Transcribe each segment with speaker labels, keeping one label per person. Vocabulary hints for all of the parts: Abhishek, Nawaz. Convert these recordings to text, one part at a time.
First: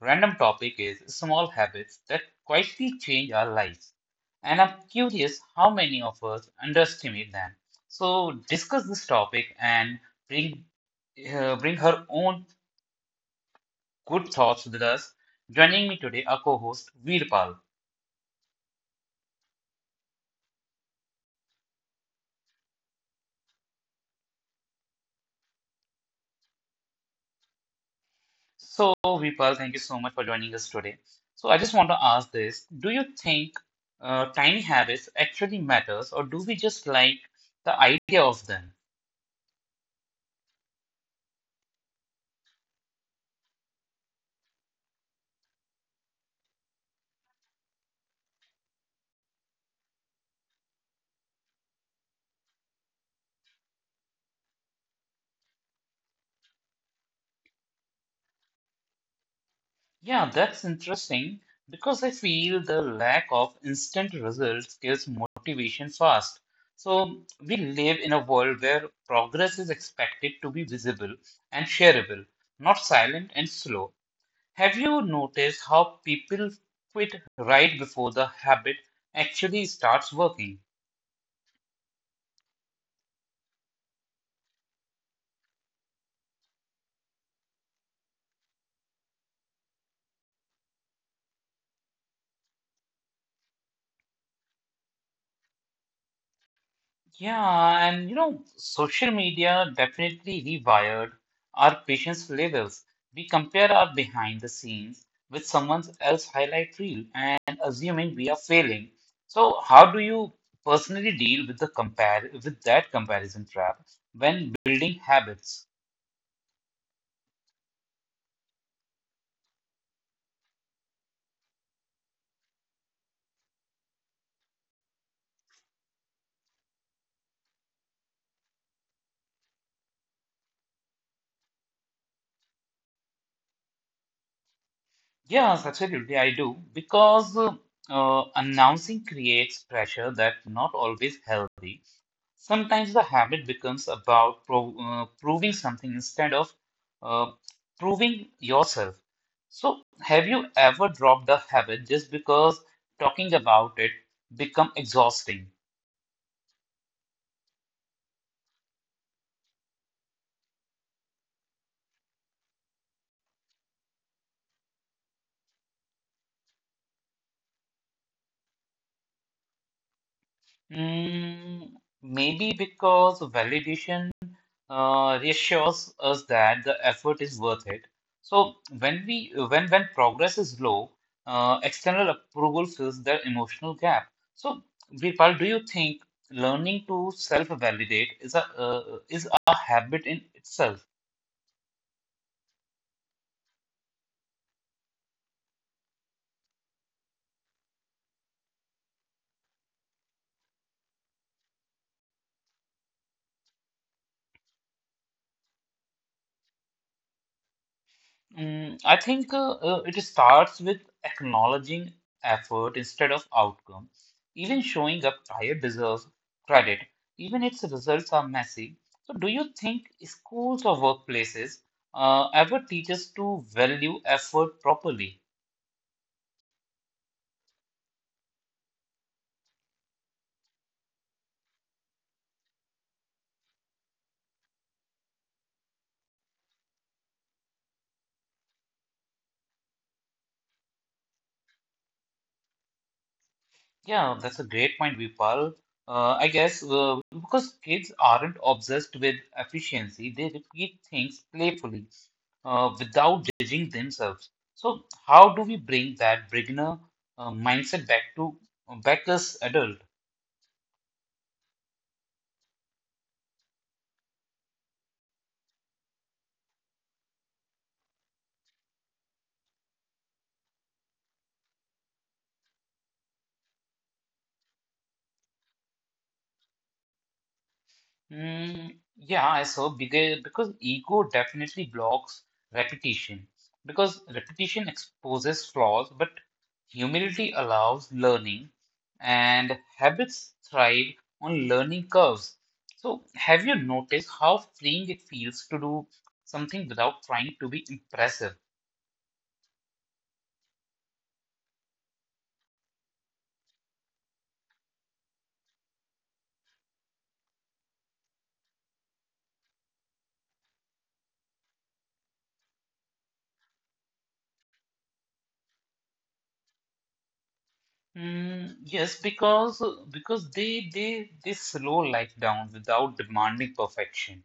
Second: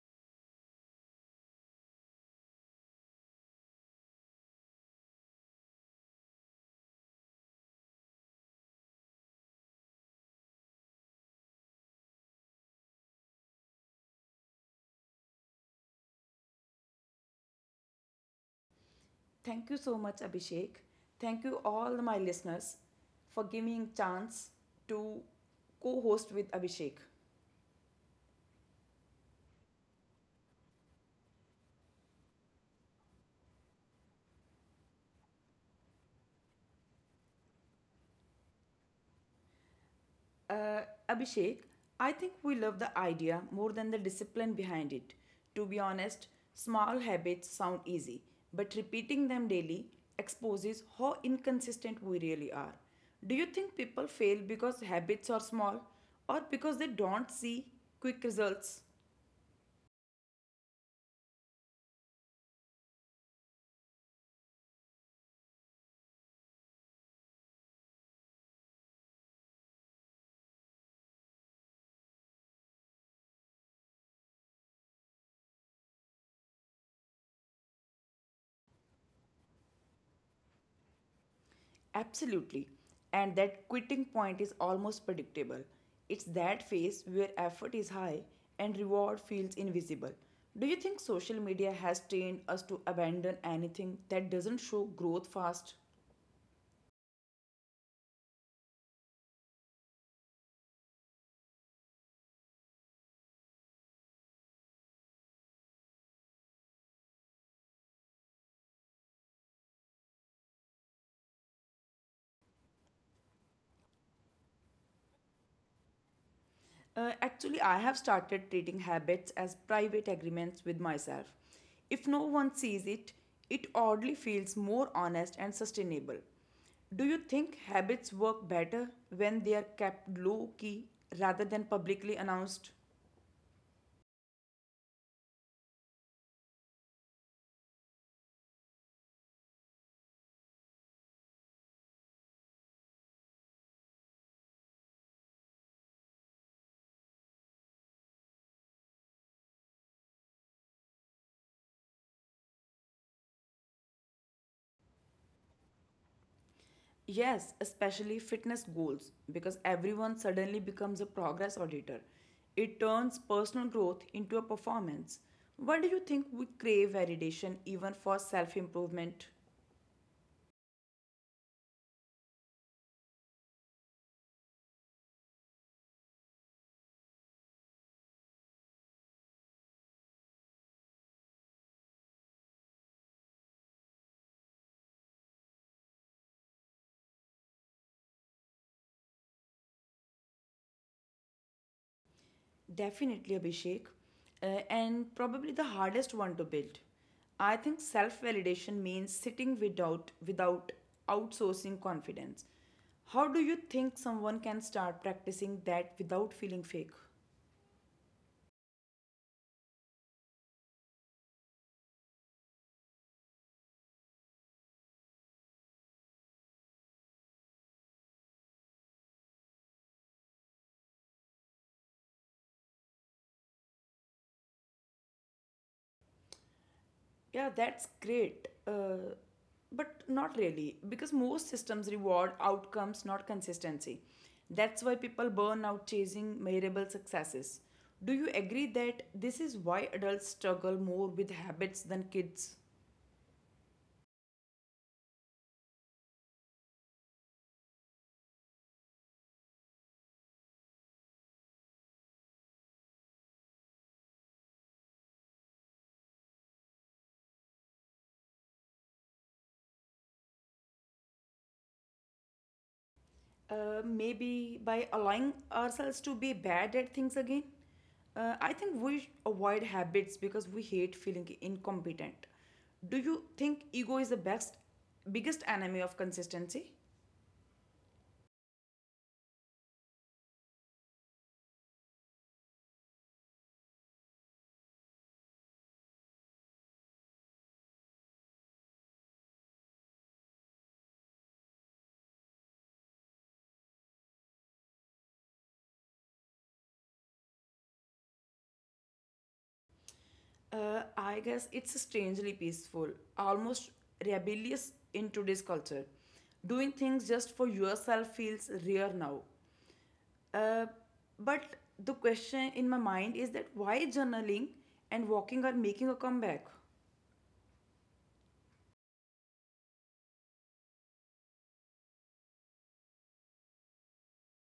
Speaker 1: random topic is small habits that quietly change our lives. And I'm curious how many of us underestimate them. So, discuss this topic and bring, bring her own good thoughts with us. Joining me today, our co host Veerpal.
Speaker 2: Thank you so much, Abhishek. Thank you all my listeners for giving chance to co-host with Abhishek.
Speaker 1: So, Vipal, thank you so much for joining us today. So, I just want to ask this: Do you think tiny habits actually matters, or do we just like the idea of them?
Speaker 2: Uh, Abhishek, I think we love the idea more than the discipline behind it. To be honest, small habits sound easy, but repeating them daily exposes how inconsistent we really are. Do you think people fail because habits are small or because they don't see quick results?
Speaker 1: Yeah, that's interesting because I feel the lack of instant results kills motivation fast. So, we live in a world where progress is expected to be visible and shareable, not silent and slow. Have you noticed how people quit right before the habit actually starts working?
Speaker 2: Absolutely. And that quitting point is almost predictable. It's that phase where effort is high and reward feels invisible. Do you think social media has trained us to abandon anything that doesn't show growth fast?
Speaker 1: Yeah, and social media definitely rewired our patience levels. We compare our behind the scenes with someone else's highlight reel and assuming we are failing. So, how do you personally deal with the compare with that comparison trap when building habits?
Speaker 2: Actually, I have started treating habits as private agreements with myself. If no one sees it, it oddly feels more honest and sustainable. Do you think habits work better when they are kept low key rather than publicly announced?
Speaker 1: Yes, absolutely, I do. Because announcing creates pressure that's not always healthy. Sometimes the habit becomes about proving something instead of uh, proving yourself. So, have you ever dropped the habit just because talking about it become exhausting?
Speaker 2: Yes, especially fitness goals, because everyone suddenly becomes a progress auditor. It turns personal growth into a performance. Why do you think we crave validation even for self improvement?
Speaker 1: Mm, maybe because validation reassures us that the effort is worth it. So when we when progress is low, external approval fills that emotional gap. So Virpal, do you think learning to self-validate is a habit in itself?
Speaker 2: Definitely, Abhishek. And probably the hardest one to build. I think self validation means sitting without outsourcing confidence. How do you think someone can start practicing that without feeling fake?
Speaker 1: I think it starts with acknowledging effort instead of outcome. Even showing up tired deserves credit, even its results are messy. So, do you think schools or workplaces ever teach us to value effort properly?
Speaker 2: Yeah, that's great. But not really, because most systems reward outcomes, not consistency. That's why people burn out chasing measurable successes. Do you agree that this is why adults struggle more with habits than kids?
Speaker 1: Yeah, that's a great point, Vipal. I guess because kids aren't obsessed with efficiency, they repeat things playfully, without judging themselves. So, how do we bring that beginner mindset back as adult?
Speaker 2: Maybe by allowing ourselves to be bad at things again? I think we avoid habits because we hate feeling incompetent. Do you think ego is the best, biggest enemy of consistency?
Speaker 1: Mm, yeah, I saw big because ego definitely blocks repetition because repetition exposes flaws, but humility allows learning, and habits thrive on learning curves. So, have you noticed how freeing it feels to do something without trying to be impressive?
Speaker 2: I guess it's strangely peaceful, almost rebellious in today's culture. Doing things just for yourself feels rare now. Uh, but the question in my mind is that why journaling and walking are making a comeback?
Speaker 1: Mm, yes, because they slow life down without demanding perfection.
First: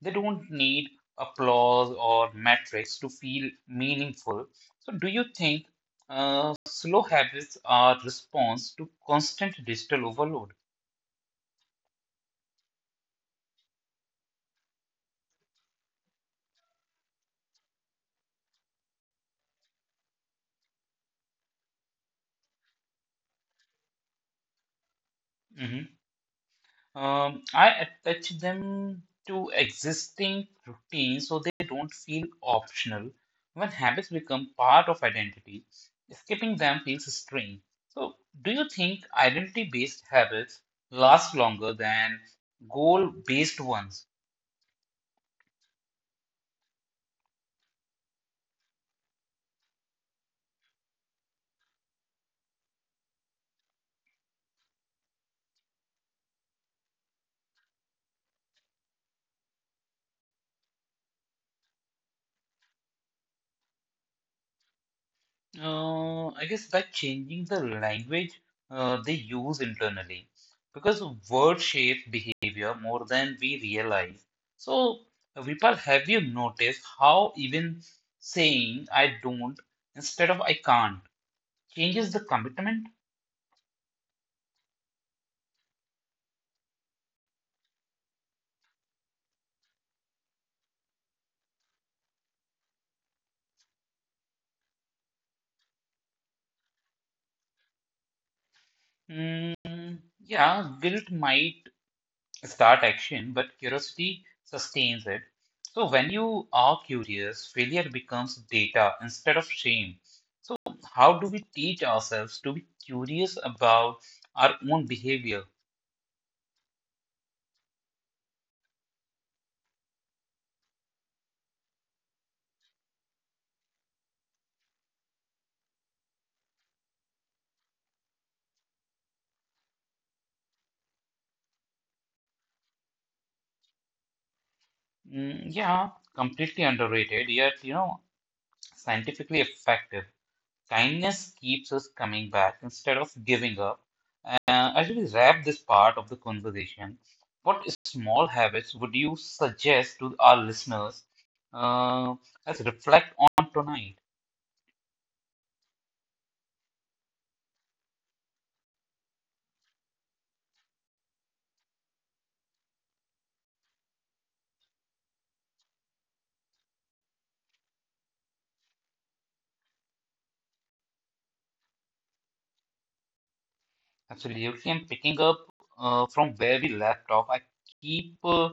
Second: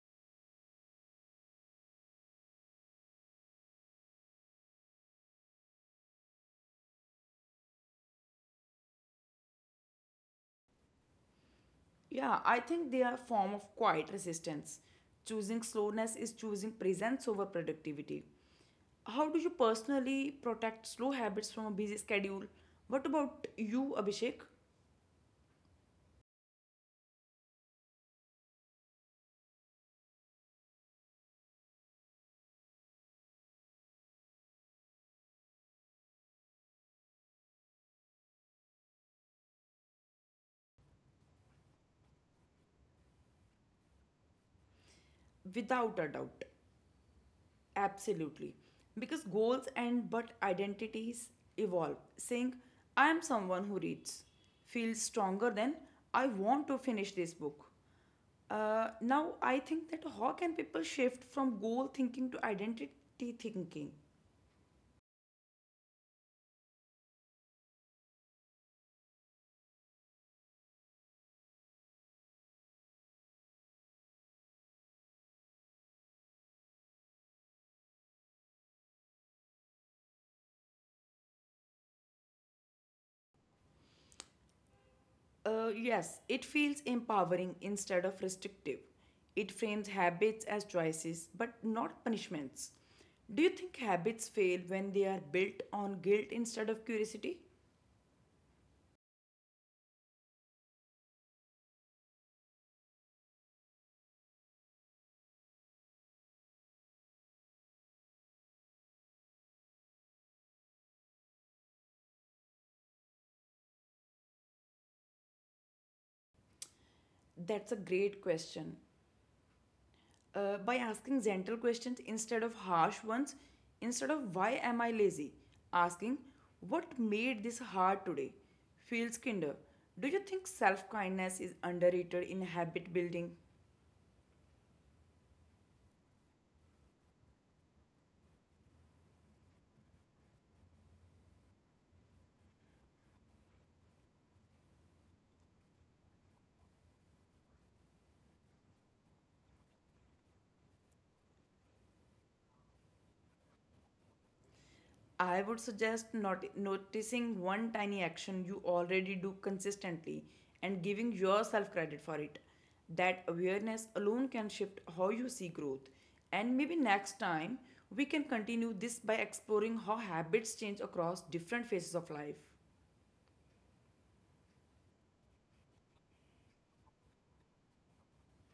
Speaker 1: They don't need applause or metrics to feel meaningful. So, do you think slow habits are response to constant digital overload?
Speaker 2: Yeah, I think they are a form of quiet resistance. Choosing slowness is choosing presence over productivity. How do you personally protect slow habits from a busy schedule? What about you, Abhishek?
Speaker 1: Mm-hmm. I attach them to existing routines so they don't feel optional. When habits become part of identity, skipping them feels strange. So, do you think identity-based habits last longer than goal-based ones?
Speaker 2: Without a doubt. Absolutely. Because goals and but identities evolve. Saying, I am someone who reads, feels stronger than I want to finish this book. Now, I think that how can people shift from goal thinking to identity thinking?
Speaker 1: I guess by changing the language they use internally, because words shape behavior more than we realize. So, Vipal, have you noticed how even saying I don't instead of I can't changes the commitment?
Speaker 2: Yes, it feels empowering instead of restrictive. It frames habits as choices, but not punishments. Do you think habits fail when they are built on guilt instead of curiosity?
Speaker 1: Mm, yeah, guilt might start action, but curiosity sustains it. So when you are curious, failure becomes data instead of shame. So how do we teach ourselves to be curious about our own behavior?
Speaker 2: That's a great question. By asking gentle questions instead of harsh ones, instead of why am I lazy, asking what made this hard today feels kinder. Do you think self kindness is underrated in habit building?
Speaker 1: Mm, yeah, completely underrated, yet scientifically effective. Kindness keeps us coming back instead of giving up. As we wrap this part of the conversation, what small habits would you suggest to our listeners uh, as reflect on tonight?
Speaker 2: I would suggest not noticing one tiny action you already do consistently and giving yourself credit for it. That awareness alone can shift how you see growth. And maybe next time we can continue this by exploring how habits change across different phases of life.
Speaker 1: Absolutely. And picking up from where we left off, I keep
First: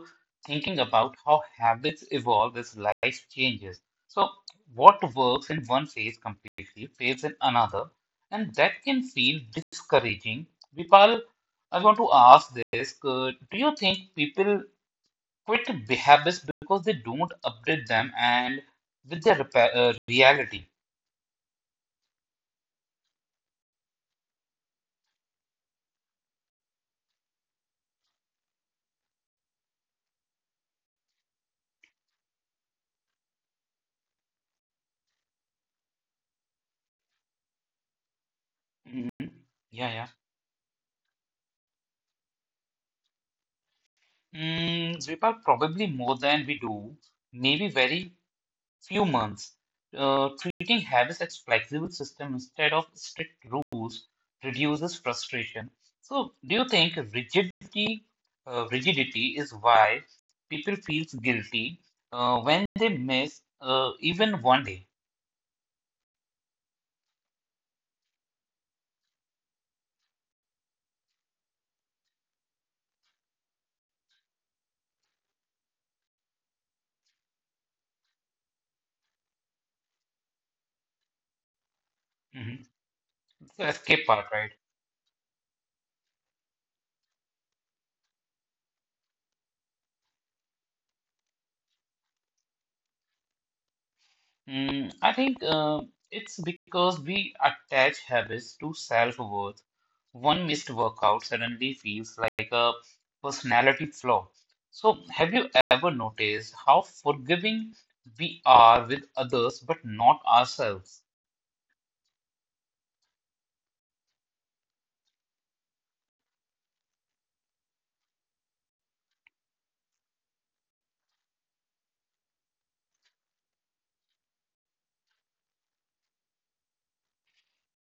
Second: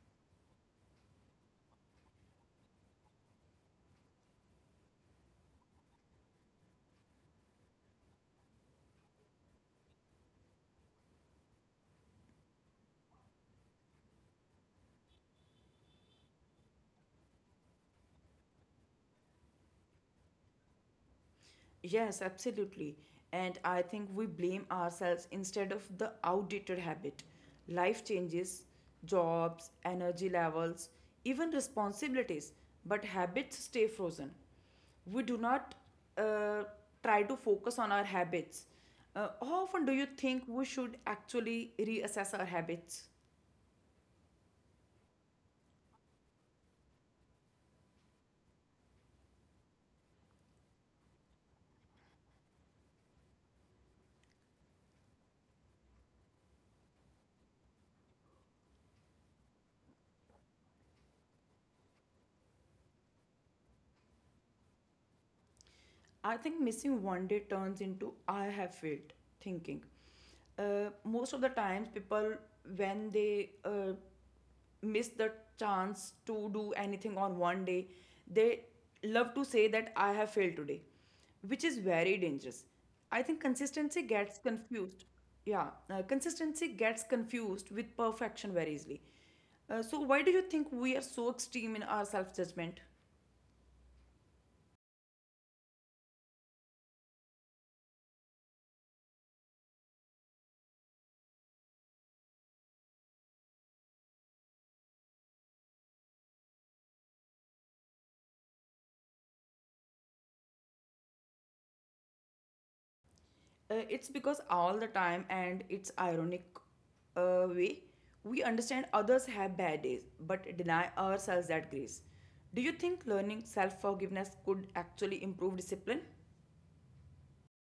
Speaker 1: thinking about how habits evolve as life changes. So, what works in one phase completely fails in another, and that can feel discouraging. Vipal, I want to ask this, do you think people quit habits because they don't update them and with their reality?
Speaker 2: Yes, absolutely. And I think we blame ourselves instead of the outdated habit. Life changes, jobs, energy levels, even responsibilities, but habits stay frozen. We do not uh, try to focus on our habits.
Speaker 1: Mm,
Speaker 2: How
Speaker 1: yeah,
Speaker 2: often do
Speaker 1: yeah.
Speaker 2: you think we should actually reassess our habits?
Speaker 1: Vipal, probably more than we do maybe very few months, treating habits as flexible system instead of strict rules reduces frustration. So, do you think rigidity is why people feel guilty when they miss even one day?
Speaker 2: I think missing one day turns into I have failed thinking. Most of the times, people, when they miss the chance to do anything on one day, they love to say that I have failed today, which is very
Speaker 1: Mhm.
Speaker 2: dangerous. I think
Speaker 1: So, escape
Speaker 2: consistency
Speaker 1: part,
Speaker 2: gets
Speaker 1: right?
Speaker 2: confused. Yeah, consistency gets confused with perfection very easily. So, why do you think we are so extreme in our self judgment?
Speaker 1: I think it's because we attach habits to self-worth. One missed workout suddenly feels like a personality flaw. So, have you ever noticed how forgiving we are with others but not ourselves?
Speaker 2: It's because all the time and it's ironic way we understand others have bad days but deny ourselves that grace. Do you think learning self forgiveness could actually improve discipline?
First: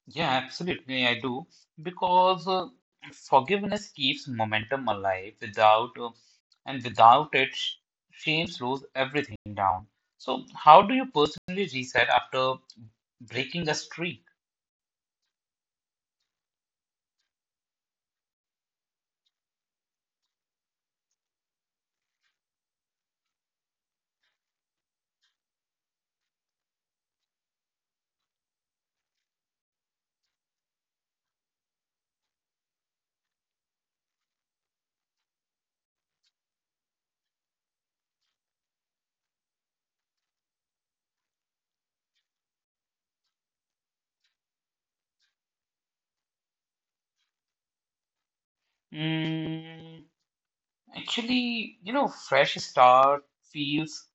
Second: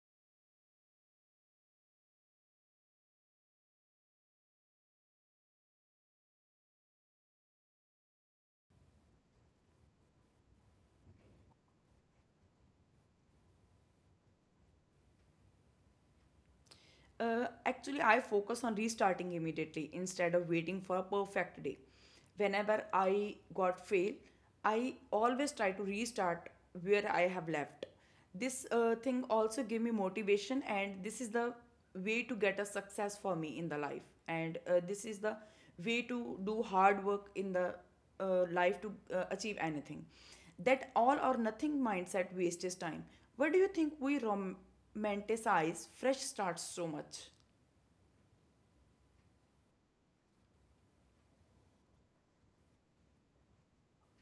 Speaker 1: Yeah, absolutely, I do. Because forgiveness keeps momentum alive without it, shame slows everything down. So, how do you personally reset after breaking a streak?
Speaker 2: Actually, I focus on restarting immediately instead of waiting for a perfect day. Whenever I got fail, I always try to restart where I have left. This thing also gave me motivation, and this is the way to get a success for me in the life. And this is the way to do hard work in the life to achieve anything. That all or nothing mindset wastes time. Why do you think we romanticize fresh starts so much?
Speaker 1: Mm, actually, fresh start feels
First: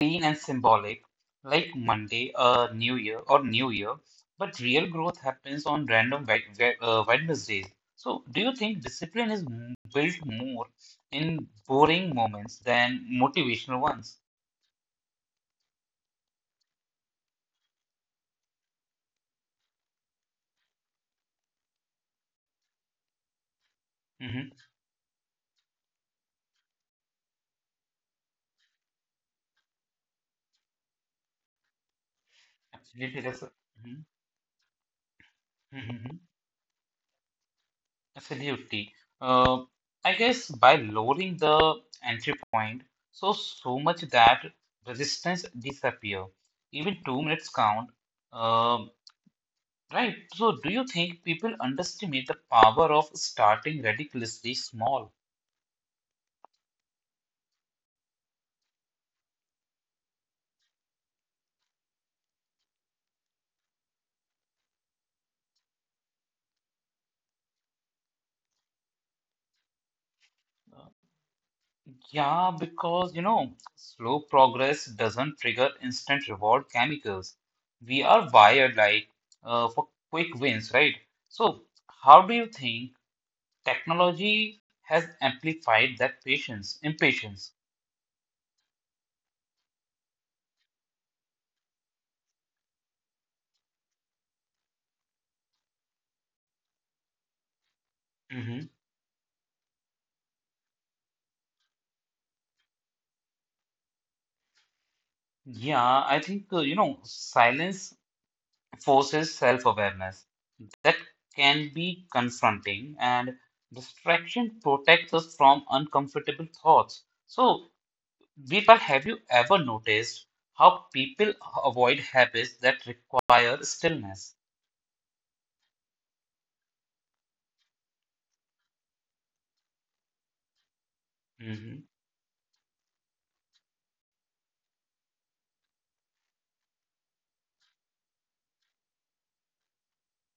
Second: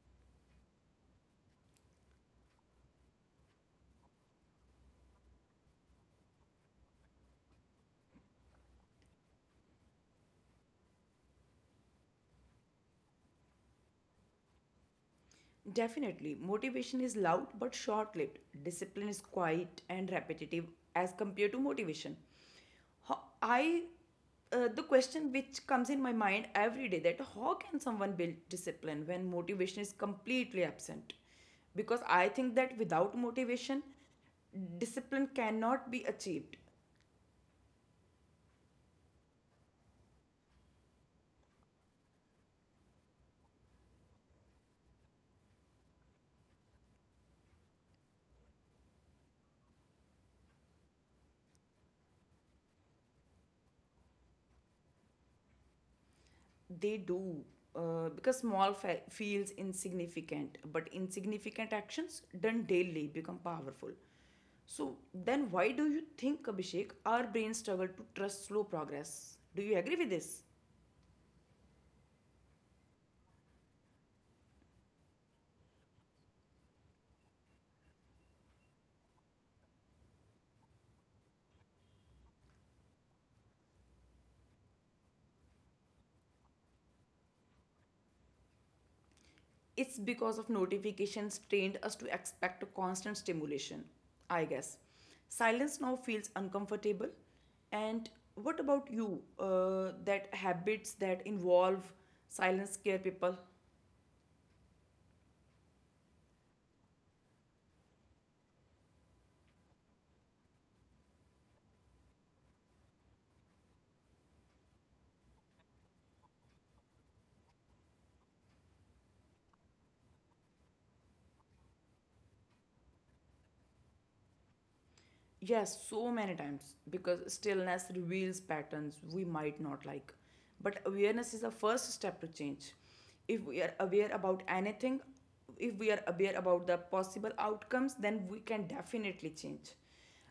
Speaker 1: clean and symbolic, like Monday, New Year, but real growth happens on random Wednesdays. So, do you think discipline is built more in boring moments than motivational ones?
Speaker 2: Definitely, motivation is loud but short lived. Discipline is quiet and repetitive as compared to motivation. Ho- I
Speaker 1: Hmm.
Speaker 2: the question which comes in my mind every day that how can someone build discipline when motivation is completely absent? Because I think that without
Speaker 1: Absolutely.
Speaker 2: motivation,
Speaker 1: Mhm,
Speaker 2: discipline cannot
Speaker 1: mhm,
Speaker 2: be
Speaker 1: mhm.
Speaker 2: achieved.
Speaker 1: Absolutely. Uh, I guess by lowering the entry point, so much that resistance disappear. Even 2 minutes count. Um Right. So, do you think people underestimate the power of starting ridiculously small?
Speaker 2: They do. Because feels insignificant, but insignificant actions done daily become powerful. So then, why do you think, Abhishek, our brains struggle to trust slow progress? Do you agree with this?
Speaker 1: Yeah, because slow progress doesn't trigger instant reward chemicals. We are wired like for quick wins, right? So, how do you think technology has amplified that patience, impatience?
Speaker 2: It's because of notifications trained us to expect constant stimulation, I guess. Silence now feels uncomfortable. And what
Speaker 1: Hmm.
Speaker 2: about you? That habits that involve silence scare people?
Speaker 1: Yeah, I think silence forces self-awareness. That can be confronting, and distraction protects us from uncomfortable thoughts. So, Deepa, have you ever noticed how people avoid habits that require stillness?
Speaker 2: Yes, so many times because stillness reveals patterns we might not like. But awareness is the
Speaker 1: Mm-hmm,
Speaker 2: first step to change. If we are aware about anything, if we are aware about the possible outcomes, then we can definitely change.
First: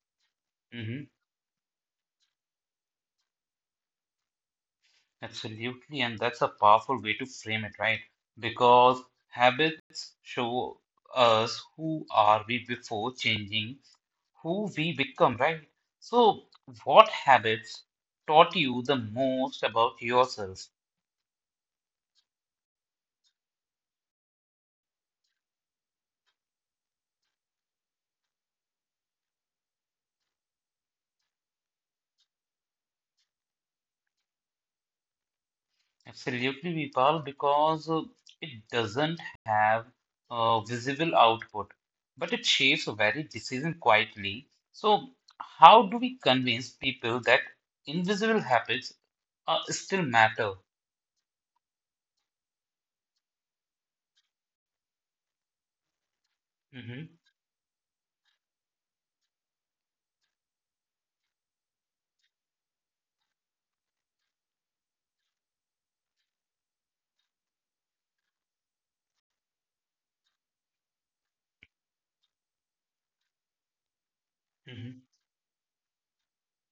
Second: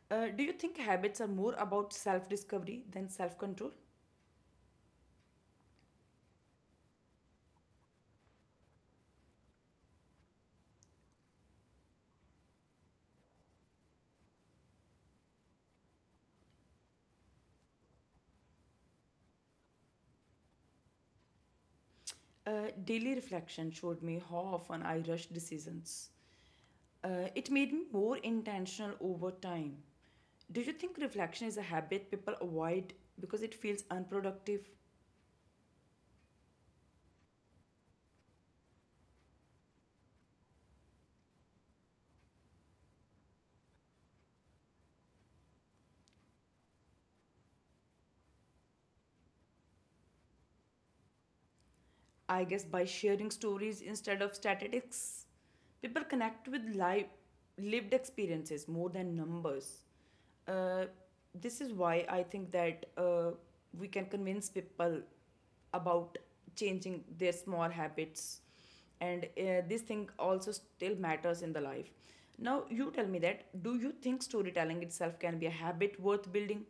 Speaker 2: Do you think
Speaker 1: mm-hmm,
Speaker 2: habits are more about self discovery than self control?
Speaker 1: absolutely, and that's a powerful way to frame it, right? Because habits show us who are we before changing who we become, right? So, what habits taught you the most about yourself?
Speaker 2: Daily reflection showed me how often I rush decisions. It made me more intentional over time. Do you think reflection is a habit people avoid because it feels unproductive?
Speaker 1: Absolutely, Vipal, because it doesn't have a visible output, but it shapes very decision quietly. So, how do we convince people that invisible habits still matter?
Speaker 2: I guess by sharing stories instead of statistics, people connect with
Speaker 1: Hmm.
Speaker 2: lived experiences more than numbers. Uh, this is why I think that we can convince people about changing their small habits, and this thing also still matters in the life. Now, you tell me that do you think storytelling
Speaker 1: Hmm.
Speaker 2: itself can be a habit worth building?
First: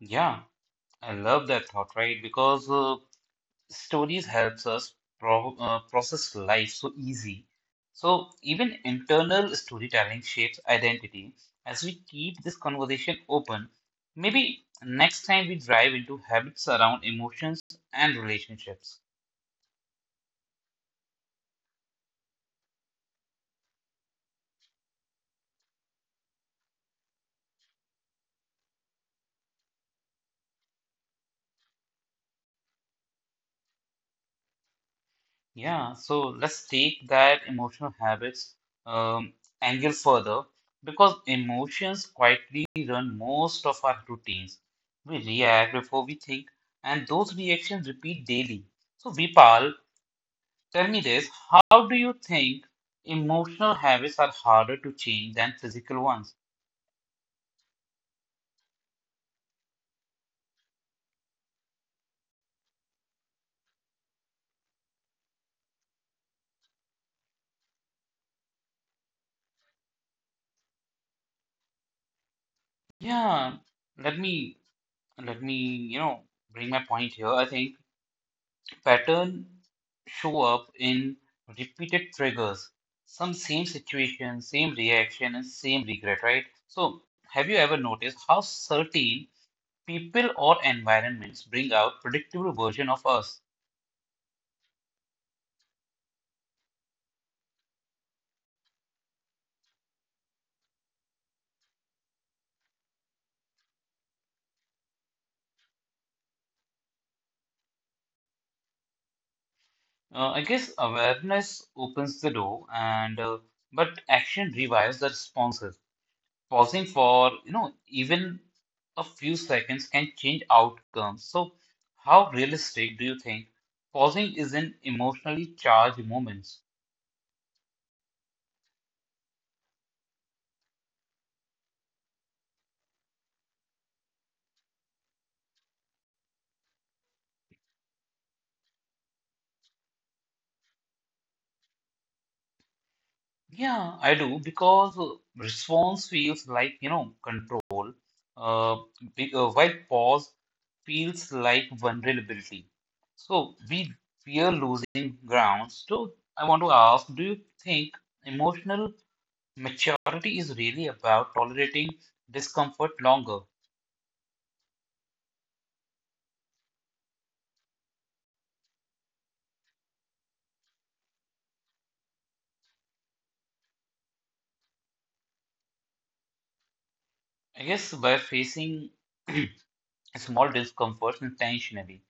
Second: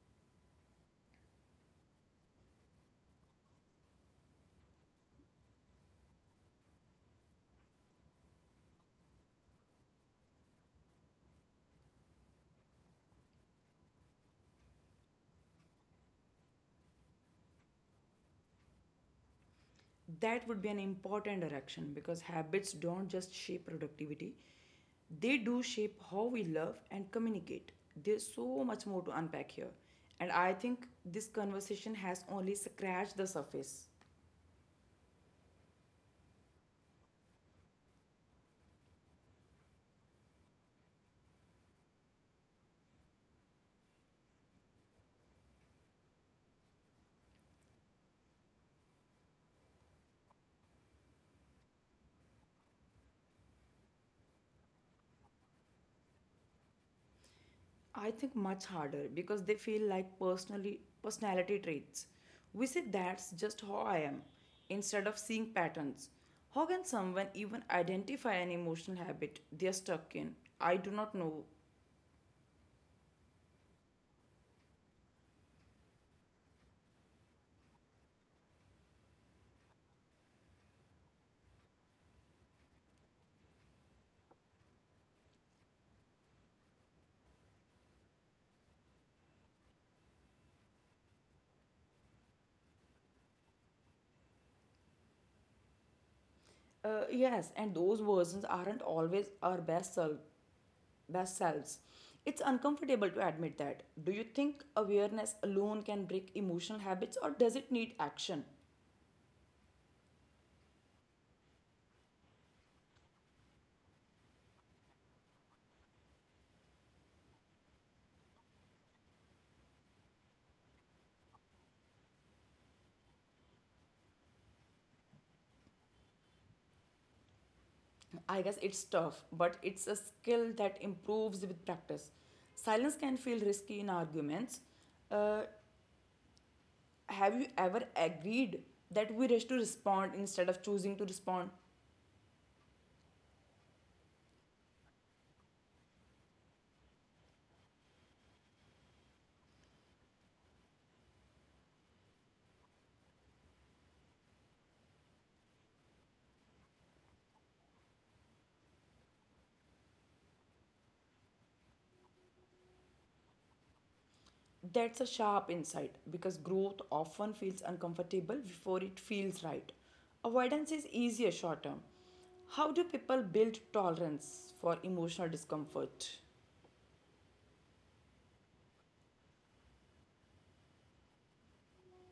Speaker 1: Yeah, I love that thought, right? Because stories helps us process life so easy, so even internal storytelling shapes identity. As we keep this conversation open, maybe next time we drive into habits around emotions and relationships.
Speaker 2: That would be an important direction because habits don't just shape productivity, they do shape how we love and communicate. There's so much more to unpack here, and I think this conversation has only scratched the surface.
Speaker 1: Yeah, so let's take that emotional habits um, angle further. Because emotions quietly run most of our routines, we react before we think, and those reactions repeat daily. So, Vipal, tell me this: how do you think emotional habits are harder to change than physical ones?
Speaker 2: I think much harder because they feel like personally personality traits. We say that's just how I am instead of seeing patterns. How can someone even identify an emotional habit they are stuck in? I do not know.
Speaker 1: Yeah, let me let me, you know, bring my point here. I think pattern show up in repeated triggers, some same situation, same reaction, and same regret, right? So, have you ever noticed how certain people or environments bring out predictable version of us?
Speaker 2: Yes, and those versions aren't always our best selves. It's uncomfortable to admit that. Do you think awareness alone can break emotional habits or does it need action?
Speaker 1: I guess awareness opens the door, and but action revives the responses. Pausing for, even a few seconds can change outcomes. So, how realistic do you think pausing is in emotionally charged moments?
Speaker 2: I guess it's tough, but it's a skill that improves with practice. Silence can feel risky in arguments. Uh, have you ever agreed that we rush to respond instead of choosing to respond?
Speaker 1: Yeah, I do because response feels like, control, uh, while pause feels like vulnerability. So we fear losing grounds. So I want to ask, do you think emotional maturity is really about tolerating discomfort longer?
Speaker 2: That's a sharp insight because growth often feels uncomfortable before it feels right. Avoidance is easier short term. How do people build tolerance for emotional discomfort?
Speaker 1: I guess by facing small discomforts intentionally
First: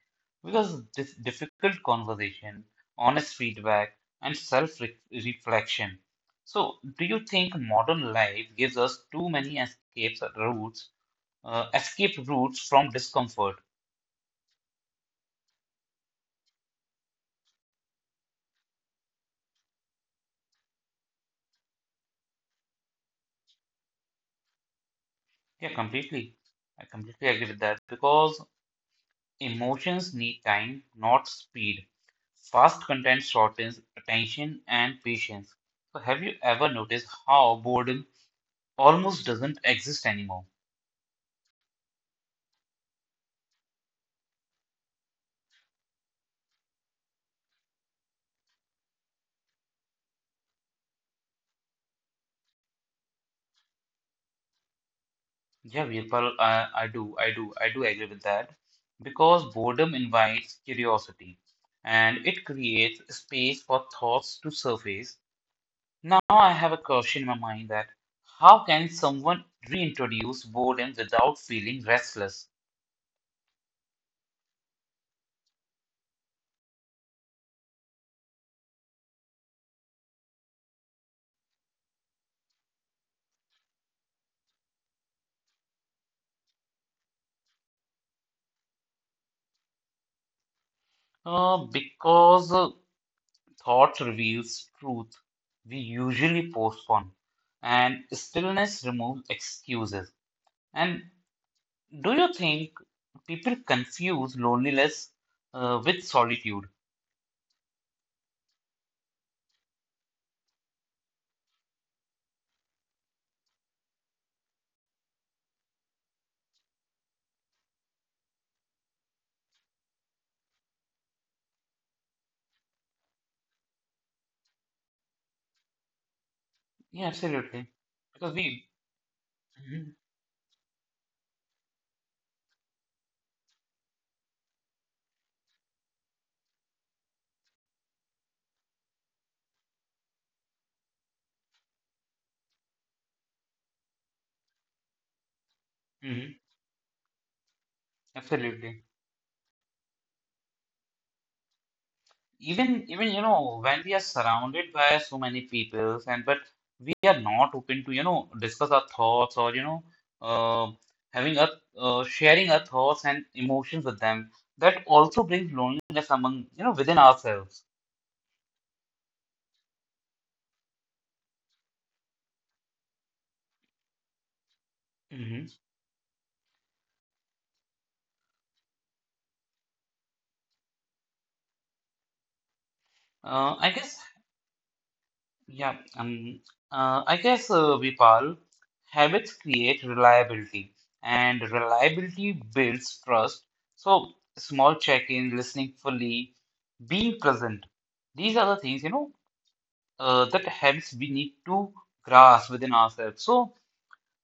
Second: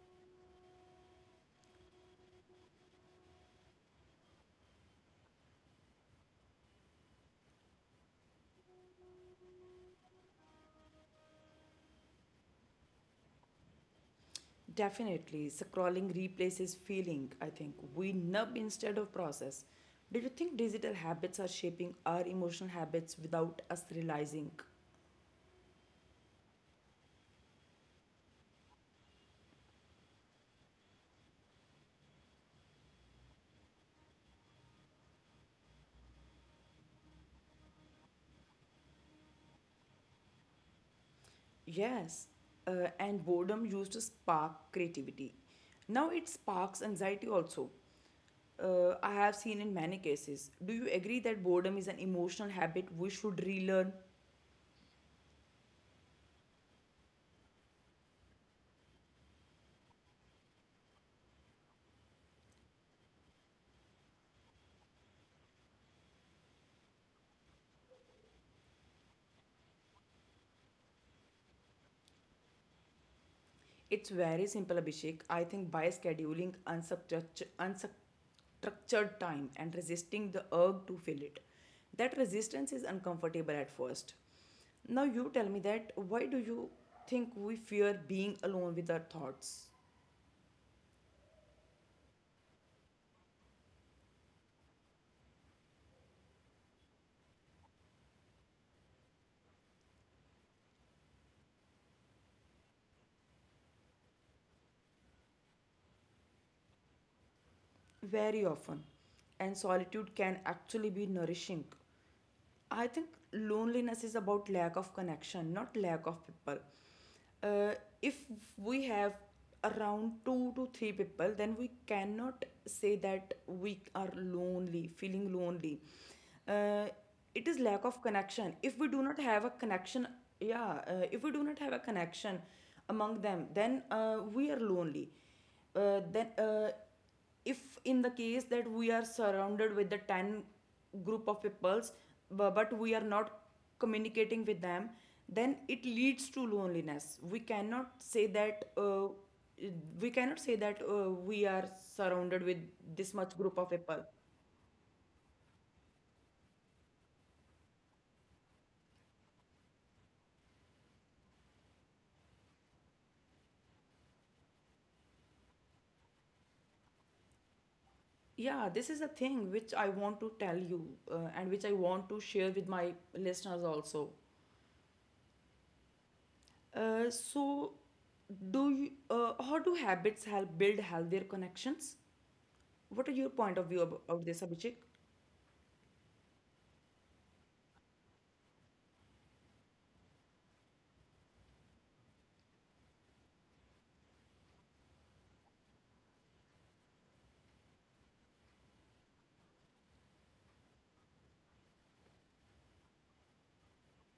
Speaker 1: because this difficult conversation, honest feedback, and self reflection. So, do you think modern life gives us too many escape routes from discomfort?
Speaker 2: Definitely, scrolling replaces feeling, I think. We nub instead of process. Do you think digital habits are shaping our emotional habits without us realizing?
Speaker 1: Yeah, completely. I completely agree with that because emotions need time, not speed. Fast content shortens attention and patience. So, have you ever noticed how boredom almost doesn't exist anymore?
Speaker 2: Yes, and boredom used to spark creativity. Now it sparks anxiety also. I have seen in many cases. Do you agree that boredom is an emotional habit we should relearn?
Speaker 1: Yeah, Virpal, I do agree with that because boredom invites curiosity and it creates space for thoughts to surface. Now I have a question in my mind that how can someone reintroduce boredom without feeling restless?
Speaker 2: It's very simple, Abhishek. I think by scheduling unstructured time and resisting the urge to fill it, that resistance is uncomfortable at first. Now, you tell me that why do you think we fear being alone with our thoughts?
Speaker 1: Because thought reveals truth we usually postpone and stillness removes excuses. And. Do you think people confuse loneliness with solitude?
Speaker 2: Very often, and solitude can actually be nourishing. I think loneliness is about lack of connection, not lack of people. Uh, if we have around two to three people, then we cannot say that we are lonely, feeling lonely. Uh,
Speaker 1: Yeah,
Speaker 2: it is
Speaker 1: absolutely.
Speaker 2: lack of
Speaker 1: Because
Speaker 2: connection.
Speaker 1: we,
Speaker 2: If we do not have a
Speaker 1: Mhm,
Speaker 2: connection, yeah, if we do not have a connection among them, then we are lonely. Then if in the case that we are surrounded with the 10 group of peoples but we are not communicating with them, then it leads
Speaker 1: mhm,
Speaker 2: to loneliness. We cannot say that
Speaker 1: absolutely.
Speaker 2: we cannot say that we are surrounded with
Speaker 1: Even
Speaker 2: this much group of
Speaker 1: when we are
Speaker 2: people.
Speaker 1: surrounded by so many people and but we are not open to discuss our thoughts or you know uh, having a sharing our thoughts and emotions with them. That also brings loneliness among within ourselves.
Speaker 2: Yeah, this is a thing which I want to tell you, and which I want to share with my listeners also.
Speaker 1: hmm
Speaker 2: So, how do habits help build healthier connections? What are your
Speaker 1: Uh,
Speaker 2: point
Speaker 1: I
Speaker 2: of view
Speaker 1: guess
Speaker 2: of this, Abhishek?
Speaker 1: Yeah, Vipal, habits create reliability, and reliability builds trust. So, small check-in, listening fully, being present. These are the things, that habits we need to grasp within ourselves. So,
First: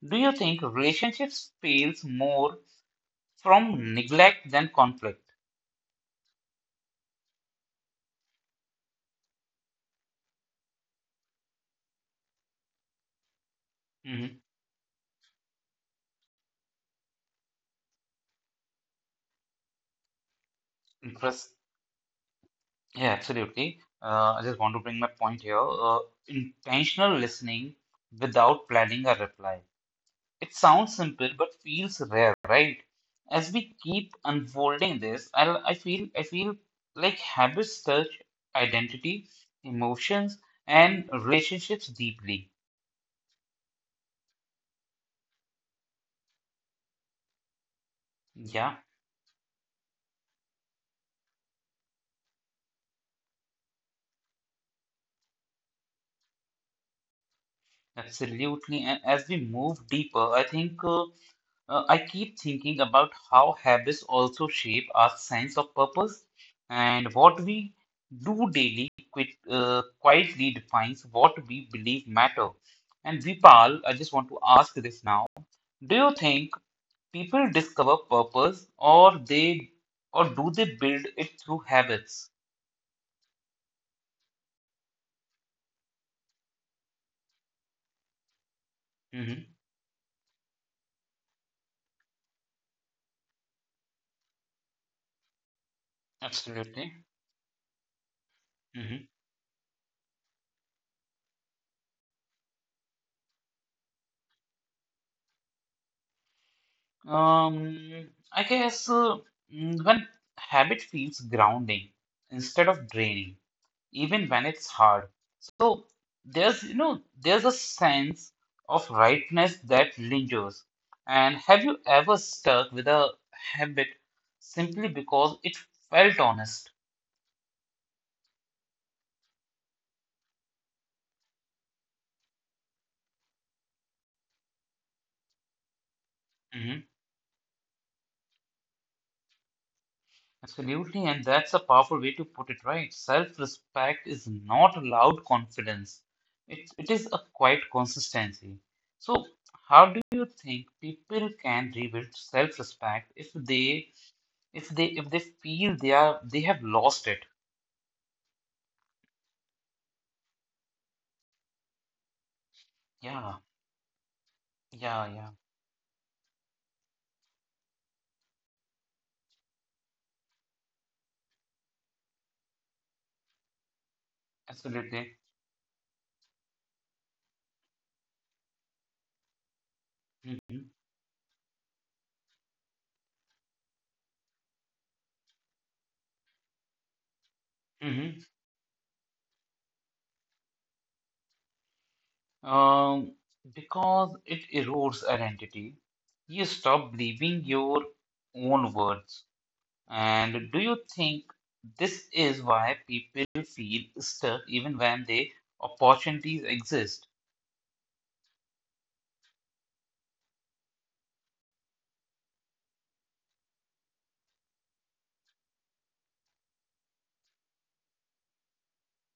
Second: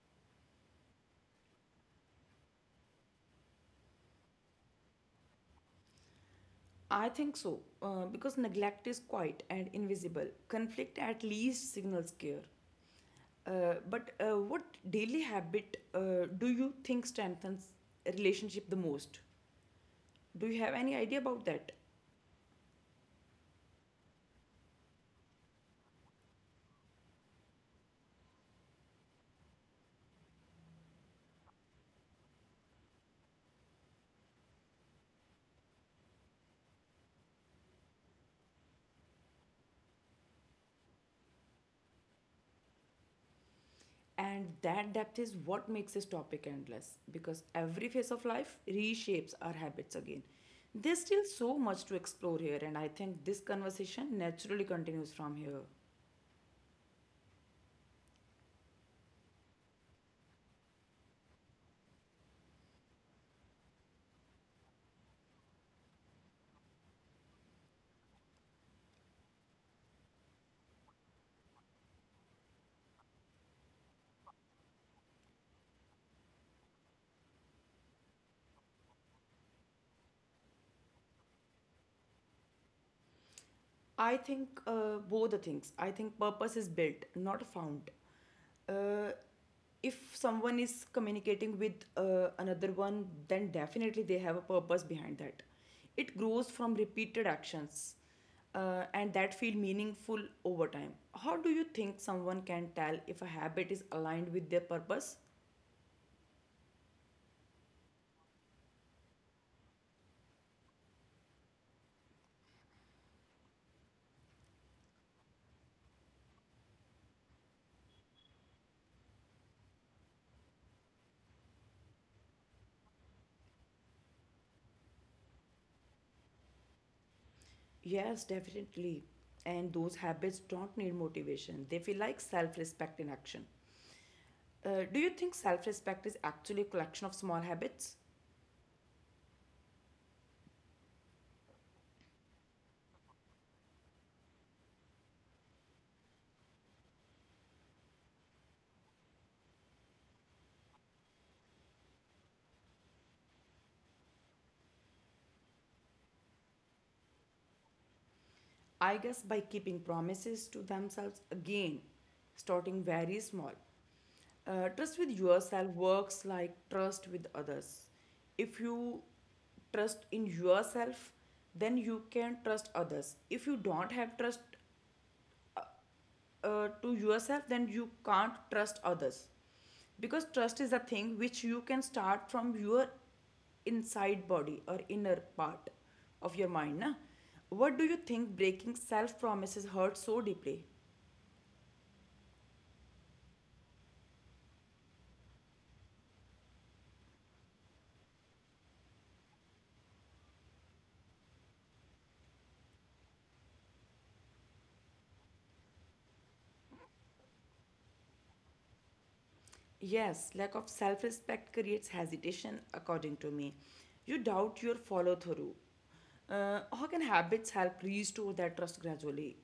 Speaker 1: do you think relationships fails more from neglect than conflict?
Speaker 2: I think so, because neglect is quiet and invisible. Conflict at least signals care. But what daily habit do you think strengthens a relationship the most? Do you have any idea
Speaker 1: Mm-hmm.
Speaker 2: about that?
Speaker 1: Yeah, absolutely. I just want to bring my point here. Intentional listening without planning a reply. It sounds simple but feels rare, right? As we keep unfolding this, I feel like habits touch identity, emotions, and relationships deeply.
Speaker 2: And that depth is what makes this topic endless because every phase of life
Speaker 1: Yeah,
Speaker 2: reshapes our habits again. There's still so much to explore here, and I think this conversation naturally continues from here.
Speaker 1: absolutely. And as we move deeper, I think. I keep thinking about how habits also shape our sense of purpose, and what we do daily quietly defines what we believe matter. And Vipal, I just want to ask this now. Do you think people discover purpose or do they build it through habits?
Speaker 2: I think both the things. I think purpose is built, not found. Uh,
Speaker 1: Hmm
Speaker 2: if someone is communicating with another one, then definitely they have a purpose behind that. It grows from repeated
Speaker 1: Absolutely.
Speaker 2: actions, and
Speaker 1: hmm
Speaker 2: that feel meaningful over time. How do you think someone can tell if a habit is aligned with their purpose?
Speaker 1: I guess when habit feels grounding instead of draining, even when it's hard. So there's a sense of rightness that lingers. And have you ever stuck with a habit simply because it felt honest?
Speaker 2: Yes, definitely. And those habits don't need motivation. They feel like self-respect in action. Do you think self respect is actually a collection of
Speaker 1: Hmm
Speaker 2: small habits?
Speaker 1: Absolutely, and that's a powerful way to put it, right? Self-respect is not loud confidence. It is a quiet consistency. So, how do you think people can rebuild self-respect if they feel they have lost it?
Speaker 2: I guess by keeping promises to themselves again, starting very small.
Speaker 1: Yeah,
Speaker 2: Trust with
Speaker 1: yeah, yeah,
Speaker 2: yourself works like trust with others. If you trust in yourself, then you can trust others. If you don't have trust
Speaker 1: absolutely.
Speaker 2: to yourself, then you can't trust others. Because trust is a
Speaker 1: hmm
Speaker 2: thing which you can start from your inside body or inner part of your mind. Na? What do you think
Speaker 1: hmm
Speaker 2: breaking self promises hurts so deeply?
Speaker 1: um because it erodes identity, you stop believing your own words. And do you think this is why people feel stuck even when they opportunities exist?
Speaker 2: Yes, lack of self respect creates hesitation, according to me. You doubt your follow through. How can habits help restore that trust gradually?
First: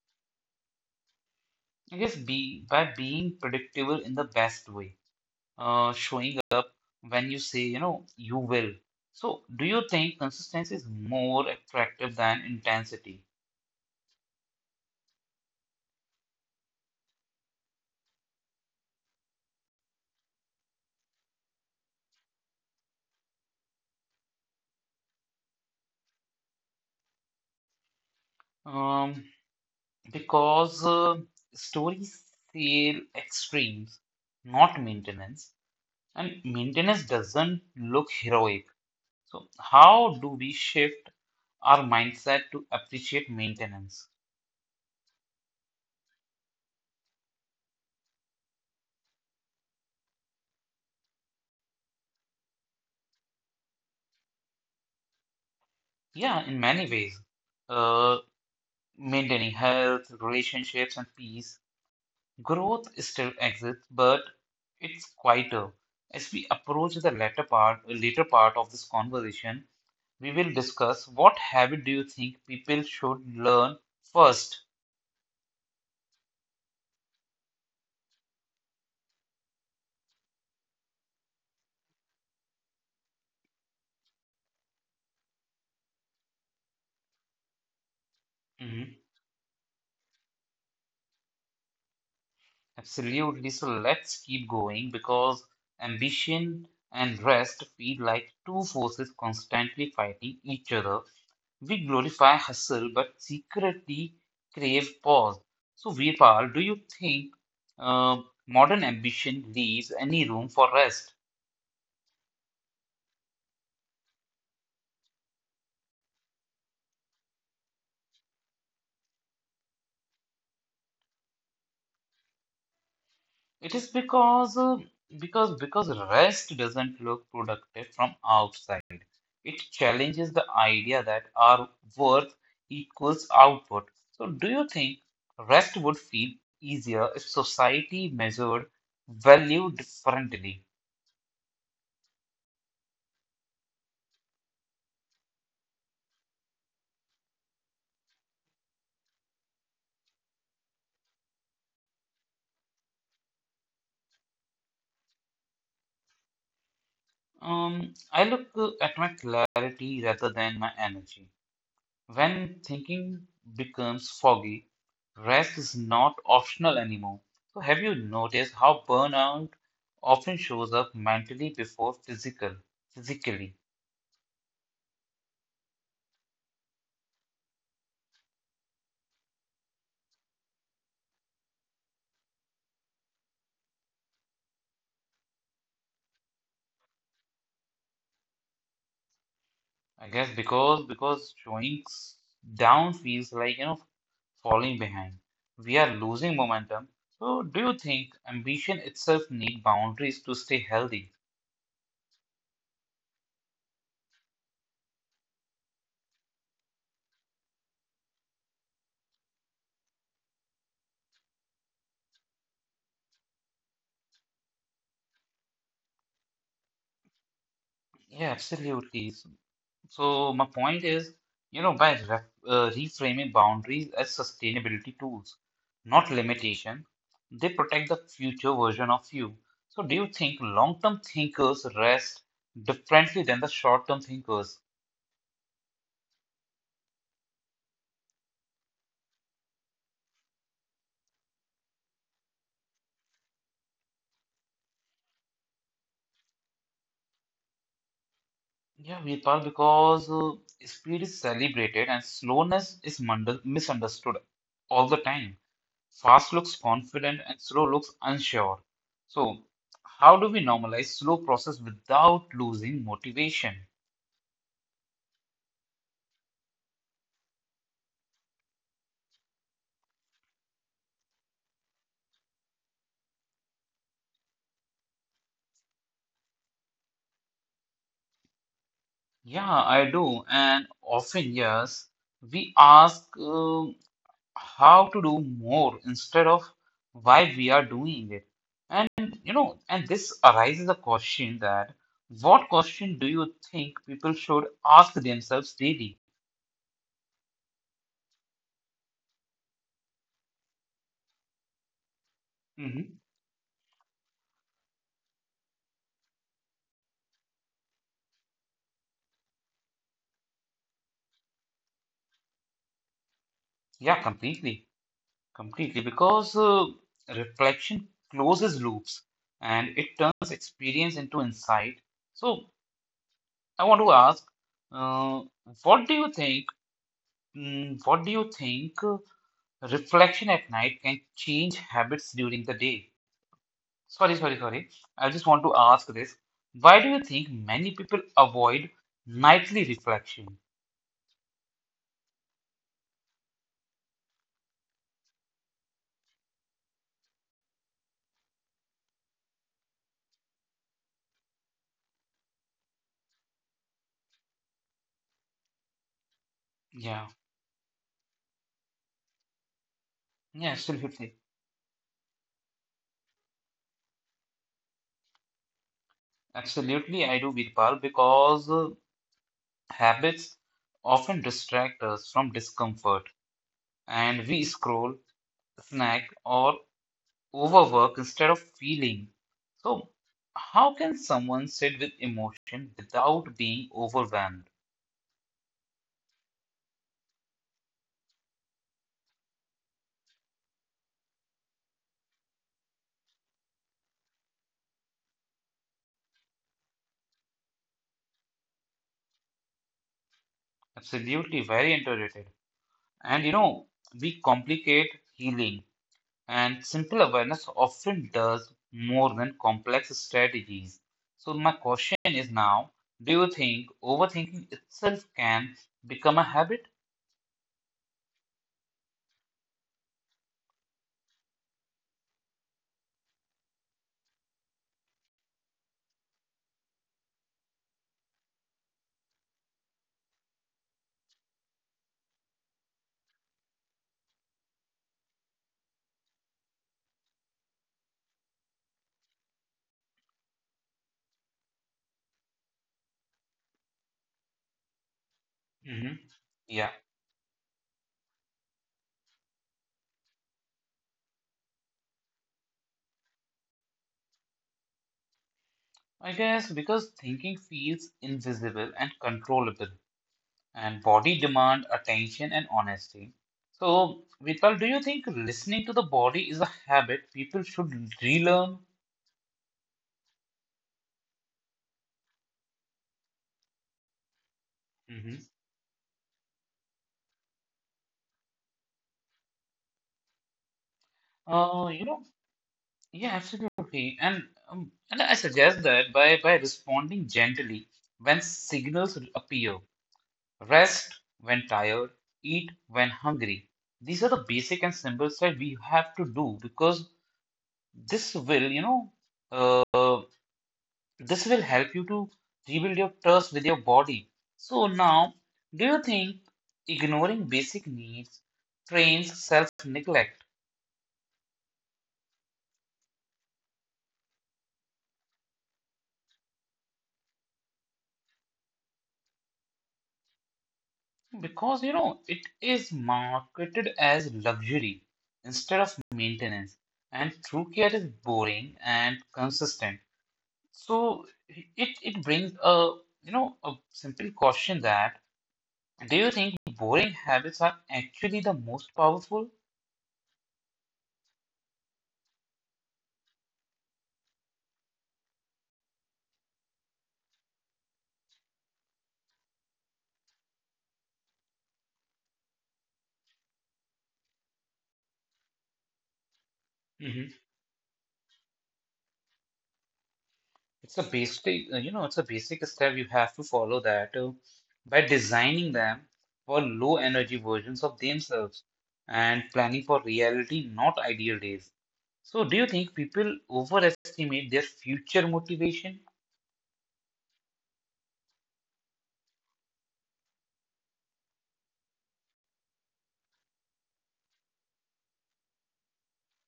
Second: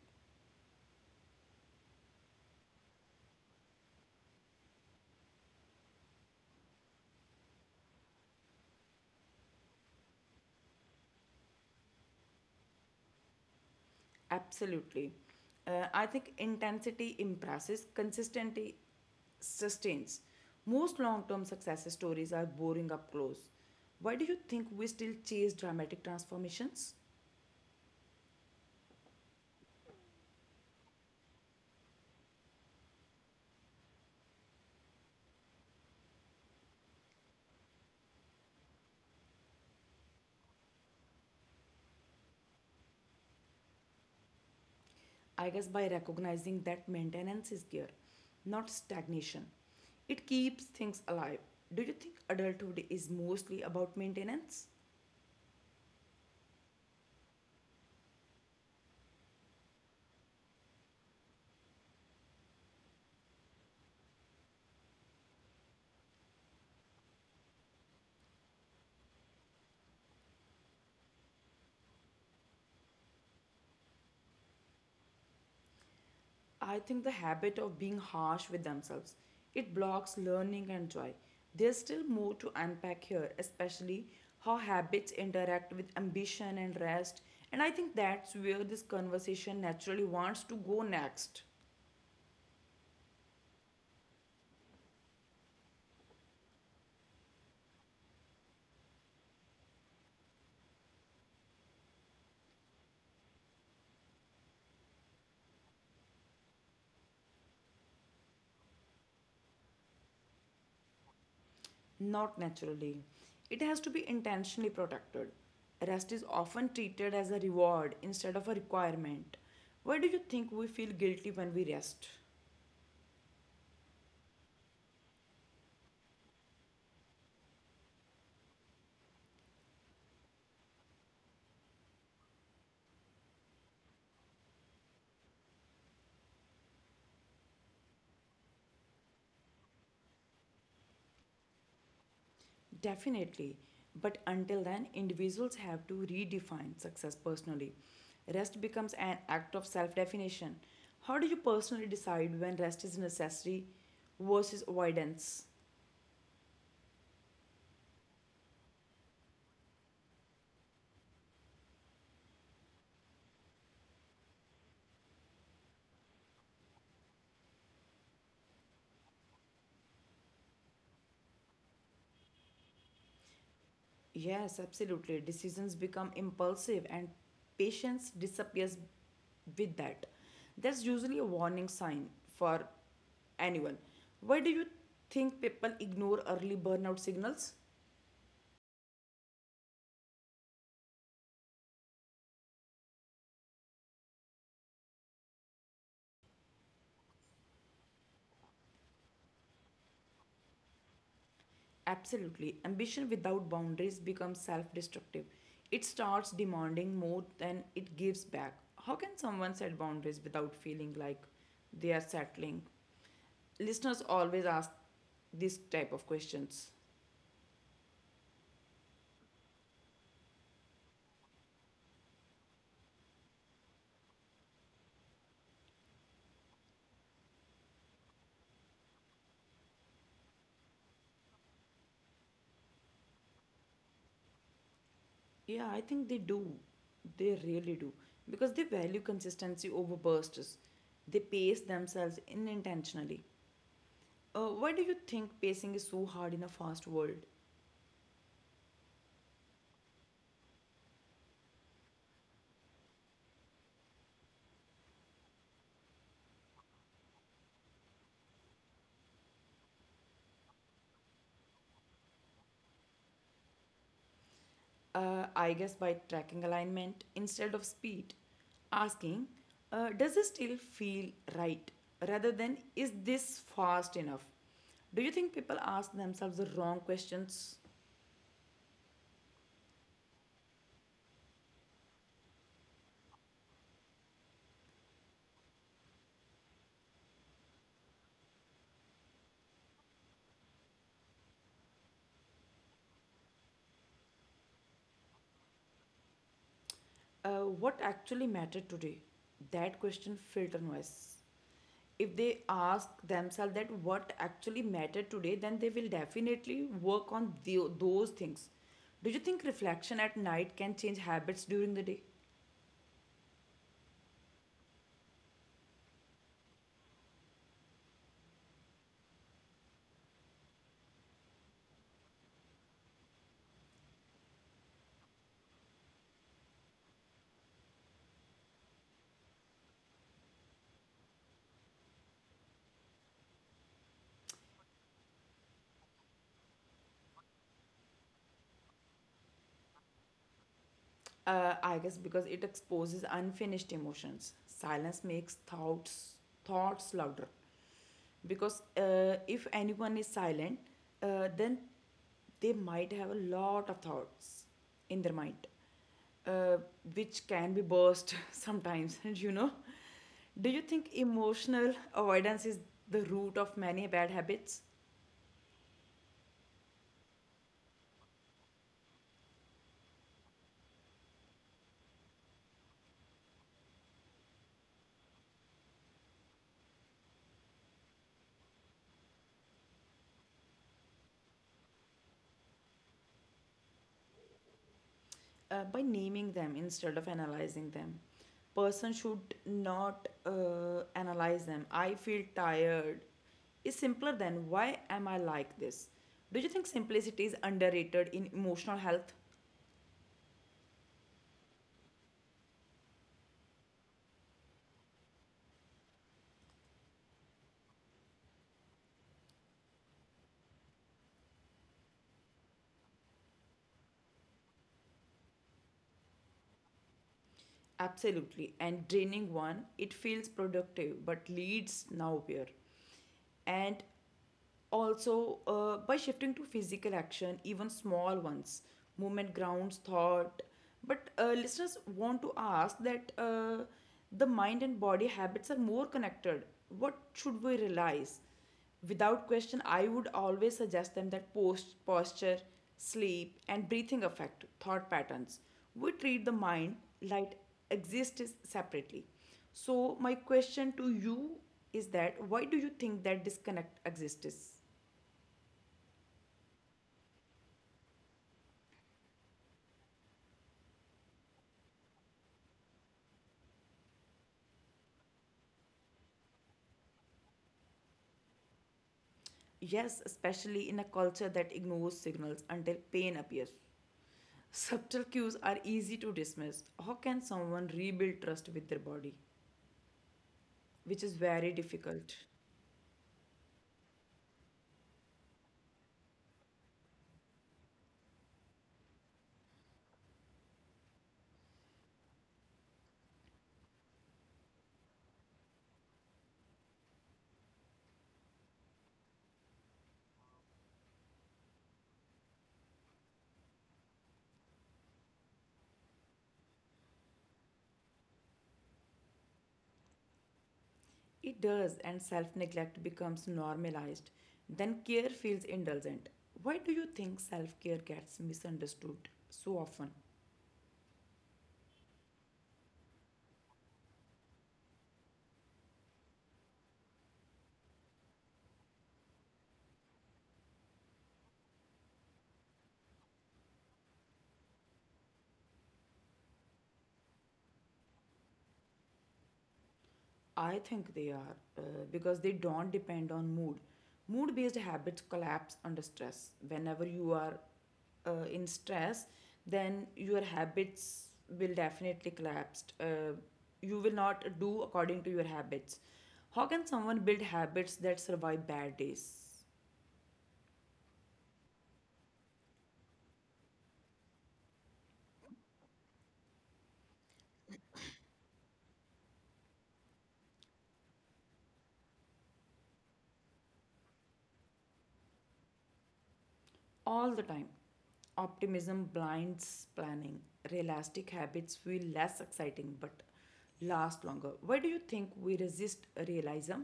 Speaker 1: I guess be by being predictable in the best way, showing when you say you will. So, do you think consistency is more attractive than intensity?
Speaker 2: Absolutely. I think intensity impresses, consistency sustains. Most long term success stories are boring up close. Why do you think we still chase dramatic transformations?
Speaker 1: Um, because stories sell extremes, not maintenance, and maintenance doesn't look heroic. So, how do we shift our mindset to appreciate maintenance?
Speaker 2: I guess by recognizing that maintenance is gear, not stagnation. It keeps things alive. Do you think adulthood is mostly about maintenance?
Speaker 1: Yeah, in many ways, uh, maintaining health, relationships, and peace. Growth still exists, but it's quieter. As we approach the later part of this conversation, we will discuss what habit do you think people should learn 1st.
Speaker 2: I think the habit of being harsh with themselves it blocks learning and joy. There's still more to unpack here, especially how habits interact with ambition and rest. And I think that's where
Speaker 1: Mhm.
Speaker 2: this conversation naturally wants to go next.
Speaker 1: Absolutely. So let's keep going because ambition and rest feel like two forces constantly fighting each other. We glorify hustle but secretly crave pause. So, Virpal, do you think uh, modern ambition leaves any room for rest?
Speaker 2: Not naturally. It has to be intentionally protected. Rest is often treated as a reward instead of a requirement. Why do you think we feel guilty when we rest?
Speaker 1: It is because rest doesn't look productive from outside. It challenges the idea that our worth equals output. So, do you think rest would feel easier if society measured value differently?
Speaker 2: Definitely. But until then, individuals have to redefine success personally. Rest becomes an act of self definition. How do you personally decide when rest is necessary versus avoidance?
Speaker 1: I look at my clarity rather than my energy. When thinking becomes foggy, rest is not optional anymore. So, have you noticed how burnout often shows up mentally before physically?
Speaker 2: Yes, absolutely. Decisions become impulsive and patience disappears with that. That's usually a warning sign for anyone. Why do you think people ignore early burnout signals?
Speaker 1: I guess because showing down feels like, you know, falling behind. We are losing momentum. So, do you think ambition itself need boundaries to stay healthy?
Speaker 2: Absolutely. Ambition without boundaries becomes self destructive. It starts demanding more than it gives back. How can someone set boundaries without feeling like they are settling? Listeners always ask this type of questions.
Speaker 1: Yeah, absolutely. So my point is, you know, by reframing boundaries as sustainability tools, not limitation, they protect the future version of you. So do you think long-term thinkers rest differently than the short-term thinkers?
Speaker 2: Yeah, I think they do. They really do. Because they value consistency over bursts. They pace themselves unintentionally. Why do you think pacing is so hard in a fast world?
Speaker 1: Yeah, Virpal, because speed is celebrated and slowness is misunderstood all the time. Fast looks confident and slow looks unsure. So how do we normalize slow process without losing motivation?
Speaker 2: I guess by tracking alignment instead of speed, asking, does this still feel right? Rather than, is this fast enough? Do you think people ask themselves the wrong questions?
Speaker 1: Yeah, I do. And often, yes, we ask how to do more instead of why we are doing it. And, you know, and this arises a question that what question do you think people should ask themselves daily?
Speaker 2: What actually mattered today? That question filter noise. If they ask
Speaker 1: Hmm
Speaker 2: themselves that what actually mattered today, then they will definitely work on the, those things. Do you think reflection at night can change habits during the day?
Speaker 1: Yeah, completely. Completely. Because reflection closes loops and it turns experience into insight. So I want to ask, uh, what do you think? What do you think reflection at night can change habits during the day? Sorry, sorry, sorry. I just want to ask this. Why do you think many people avoid nightly reflection?
Speaker 2: I guess because it exposes unfinished emotions. Silence makes thoughts louder. Because if anyone is silent, then they might have a lot of thoughts in their mind, uh,
Speaker 1: Yeah,
Speaker 2: which can be burst sometimes.
Speaker 1: yeah,
Speaker 2: Do you think
Speaker 1: absolutely.
Speaker 2: emotional avoidance is the root of many bad habits?
Speaker 1: Absolutely, I do, Virpal, because habits often distract us from discomfort and we scroll, snack, or overwork instead of feeling. So, how can someone sit with emotion without being overwhelmed?
Speaker 2: By naming them instead of analyzing them person should not analyze them I feel tired is simpler than why am I like this? Do you think simplicity is underrated in emotional health?
Speaker 1: Absolutely, very underrated. And you know, we complicate healing, and simple awareness often does more than complex strategies. So, my question is now, do you think overthinking itself can become a habit?
Speaker 2: Absolutely. And draining one, it feels productive but leads nowhere. And also by shifting to physical action even small ones movement grounds thought but listeners want to ask that the mind and body habits are more connected what should we realize without question I would always suggest them that post posture sleep and breathing affect thought patterns we treat
Speaker 1: Hmm
Speaker 2: the mind
Speaker 1: yeah,
Speaker 2: like exists separately so, my question to you is that why do you think that disconnect exists?
Speaker 1: I guess because thinking feels invisible and controllable, and body demand attention and honesty. So, Vipal, do you think listening to the body is a habit people should relearn?
Speaker 2: Yes, especially in a culture that ignores signals until pain appears. Subtle cues are
Speaker 1: Hmm
Speaker 2: easy to dismiss. How can someone rebuild trust with their body? Which is very difficult.
Speaker 1: You know, yeah, absolutely. And I suggest that by responding gently when signals appear, rest when tired, eat when hungry. These are the basic and simple stuff we have to do because this will, you know, uh, this will help you to rebuild your trust with your body. So now, do you think ignoring basic needs trains self-neglect?
Speaker 2: It does, and self neglect becomes normalized. Then care feels indulgent. Why do you think self care gets misunderstood so often?
Speaker 1: Because you know it is marketed as luxury instead of maintenance, and true care is boring and consistent. So it brings a, you know, a simple question that do you think boring habits are actually the most powerful?
Speaker 2: I think they are because they don't depend on mood. Mood based habits collapse under stress. Whenever you are in stress, then your habits will definitely collapse. You will not do according to your habits. How can someone build
Speaker 1: Mhm.
Speaker 2: habits that survive bad days
Speaker 1: It's a basic, you know, it's a basic step you have to follow that, by designing them for low energy versions of themselves and planning for reality, not ideal days. So, do you think people overestimate their future motivation?
Speaker 2: all the time? Optimism blinds planning. Realistic habits feel less exciting but last longer. Why do you think we resist realism?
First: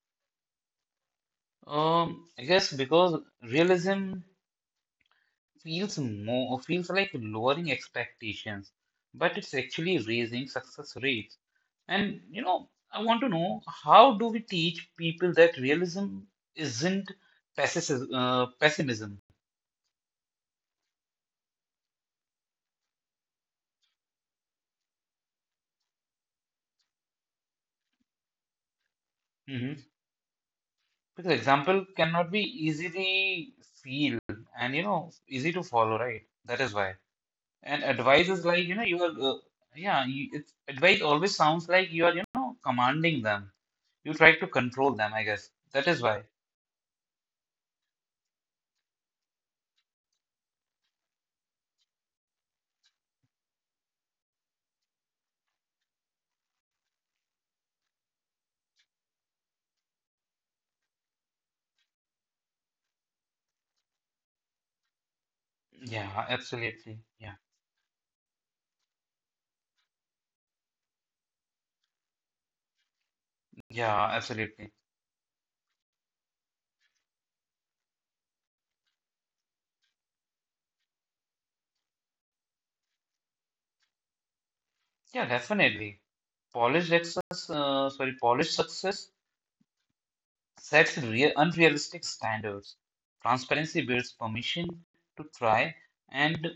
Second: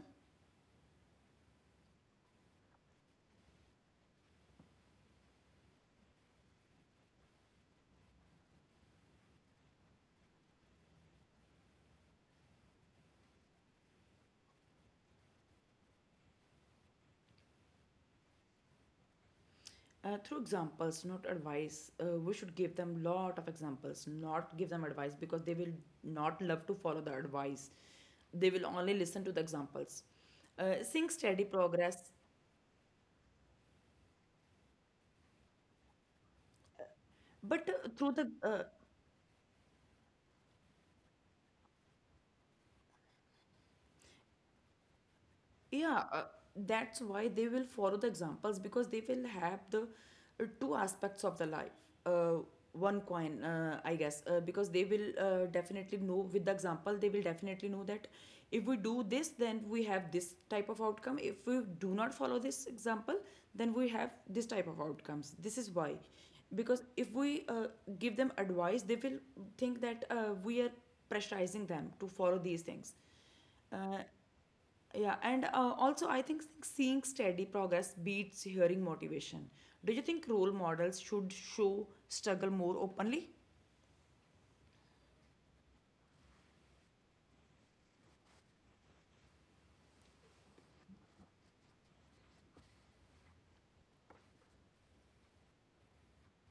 Speaker 1: I guess because realism feels like lowering expectations, but it's actually raising success rates. And you know, I want to know how do we teach people that realism isn't pessimism?
Speaker 2: Through examples not advice we should give them lot of examples not give them advice because they will not love to follow the advice they will only listen to the
Speaker 1: Hmm
Speaker 2: examples seeing
Speaker 1: Because
Speaker 2: steady
Speaker 1: example
Speaker 2: progress
Speaker 1: cannot be easily feel and you know easy to follow, right? That is why.
Speaker 2: but
Speaker 1: And
Speaker 2: through
Speaker 1: advice
Speaker 2: the
Speaker 1: is like, you know, you are yeah, advice always sounds like you are, you know, commanding them. You try to control them, I guess. That is
Speaker 2: Yeah,
Speaker 1: why.
Speaker 2: that's why they will follow the examples because they will have the two aspects of the life. Uh, One coin, I guess, because they will definitely know with the example, they will definitely know that if we do this, then we have this type of outcome. If we do not follow this example, then we have this type of outcomes. This is why.
Speaker 1: Yeah,
Speaker 2: Because
Speaker 1: absolutely.
Speaker 2: if
Speaker 1: Yeah,
Speaker 2: we give them advice, they will think that we are pressurizing them to follow these things. Uh,
Speaker 1: yeah, absolutely.
Speaker 2: yeah, and also I think seeing steady progress beats hearing motivation. Do you think role models should show struggle more openly?
Speaker 1: Yeah, definitely. Polished success sets real unrealistic standards. Transparency builds permission to try, and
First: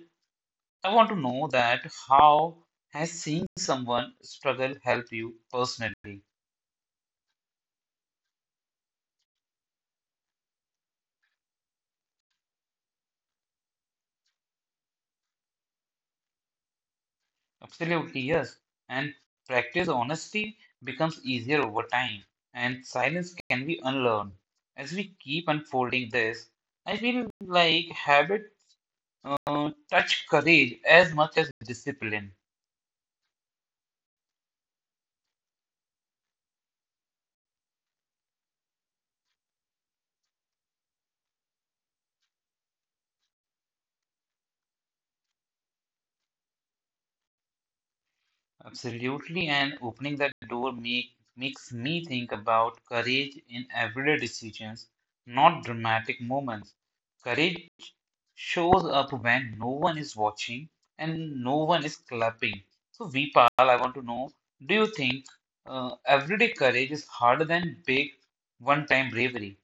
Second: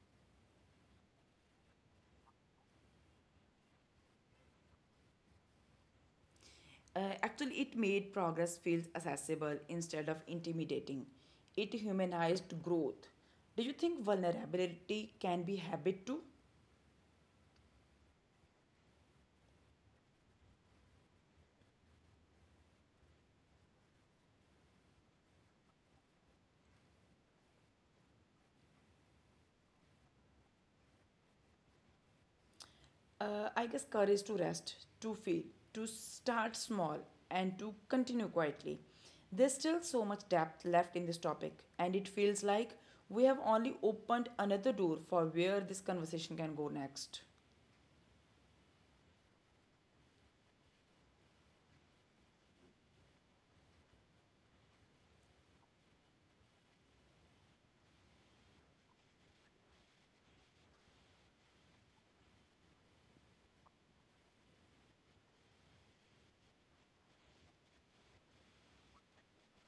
Speaker 1: I want to know that how has seeing someone struggle help you personally?
Speaker 2: Actually, it made progress feel accessible instead of intimidating. It humanized growth. Do you think vulnerability can be habit too?
Speaker 1: Absolutely, yes. And practice honesty becomes easier over time, and silence can be unlearned. As we keep unfolding this, I feel like habit touch courage as much as discipline.
Speaker 2: I guess courage to rest, to fail, to start small, and to continue quietly. There's still so much depth left in this topic, and it feels like we have only opened another door for where this conversation can go next.
Speaker 1: Absolutely, and opening that door make, makes me think about courage in everyday decisions, not dramatic moments. Courage shows up when no one is watching and no one is clapping. So, Vipal, I want to know, do you think everyday courage is harder than big one time bravery?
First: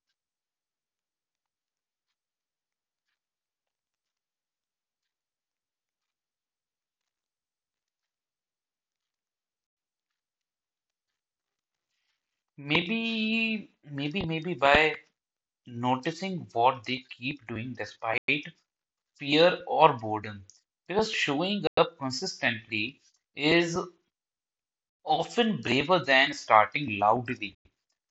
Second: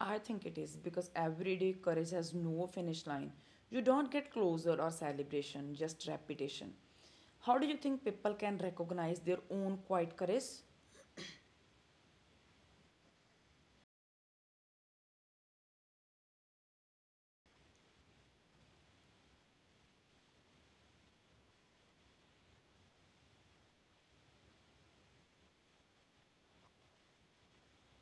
Speaker 2: I think it is because everyday courage has no finish line. You don't get closer or celebration, just repetition. How do you think people can recognize their own quiet courage?
Speaker 1: Maybe by noticing what they keep doing despite fear or boredom. Because showing up consistently is often braver than starting loudly.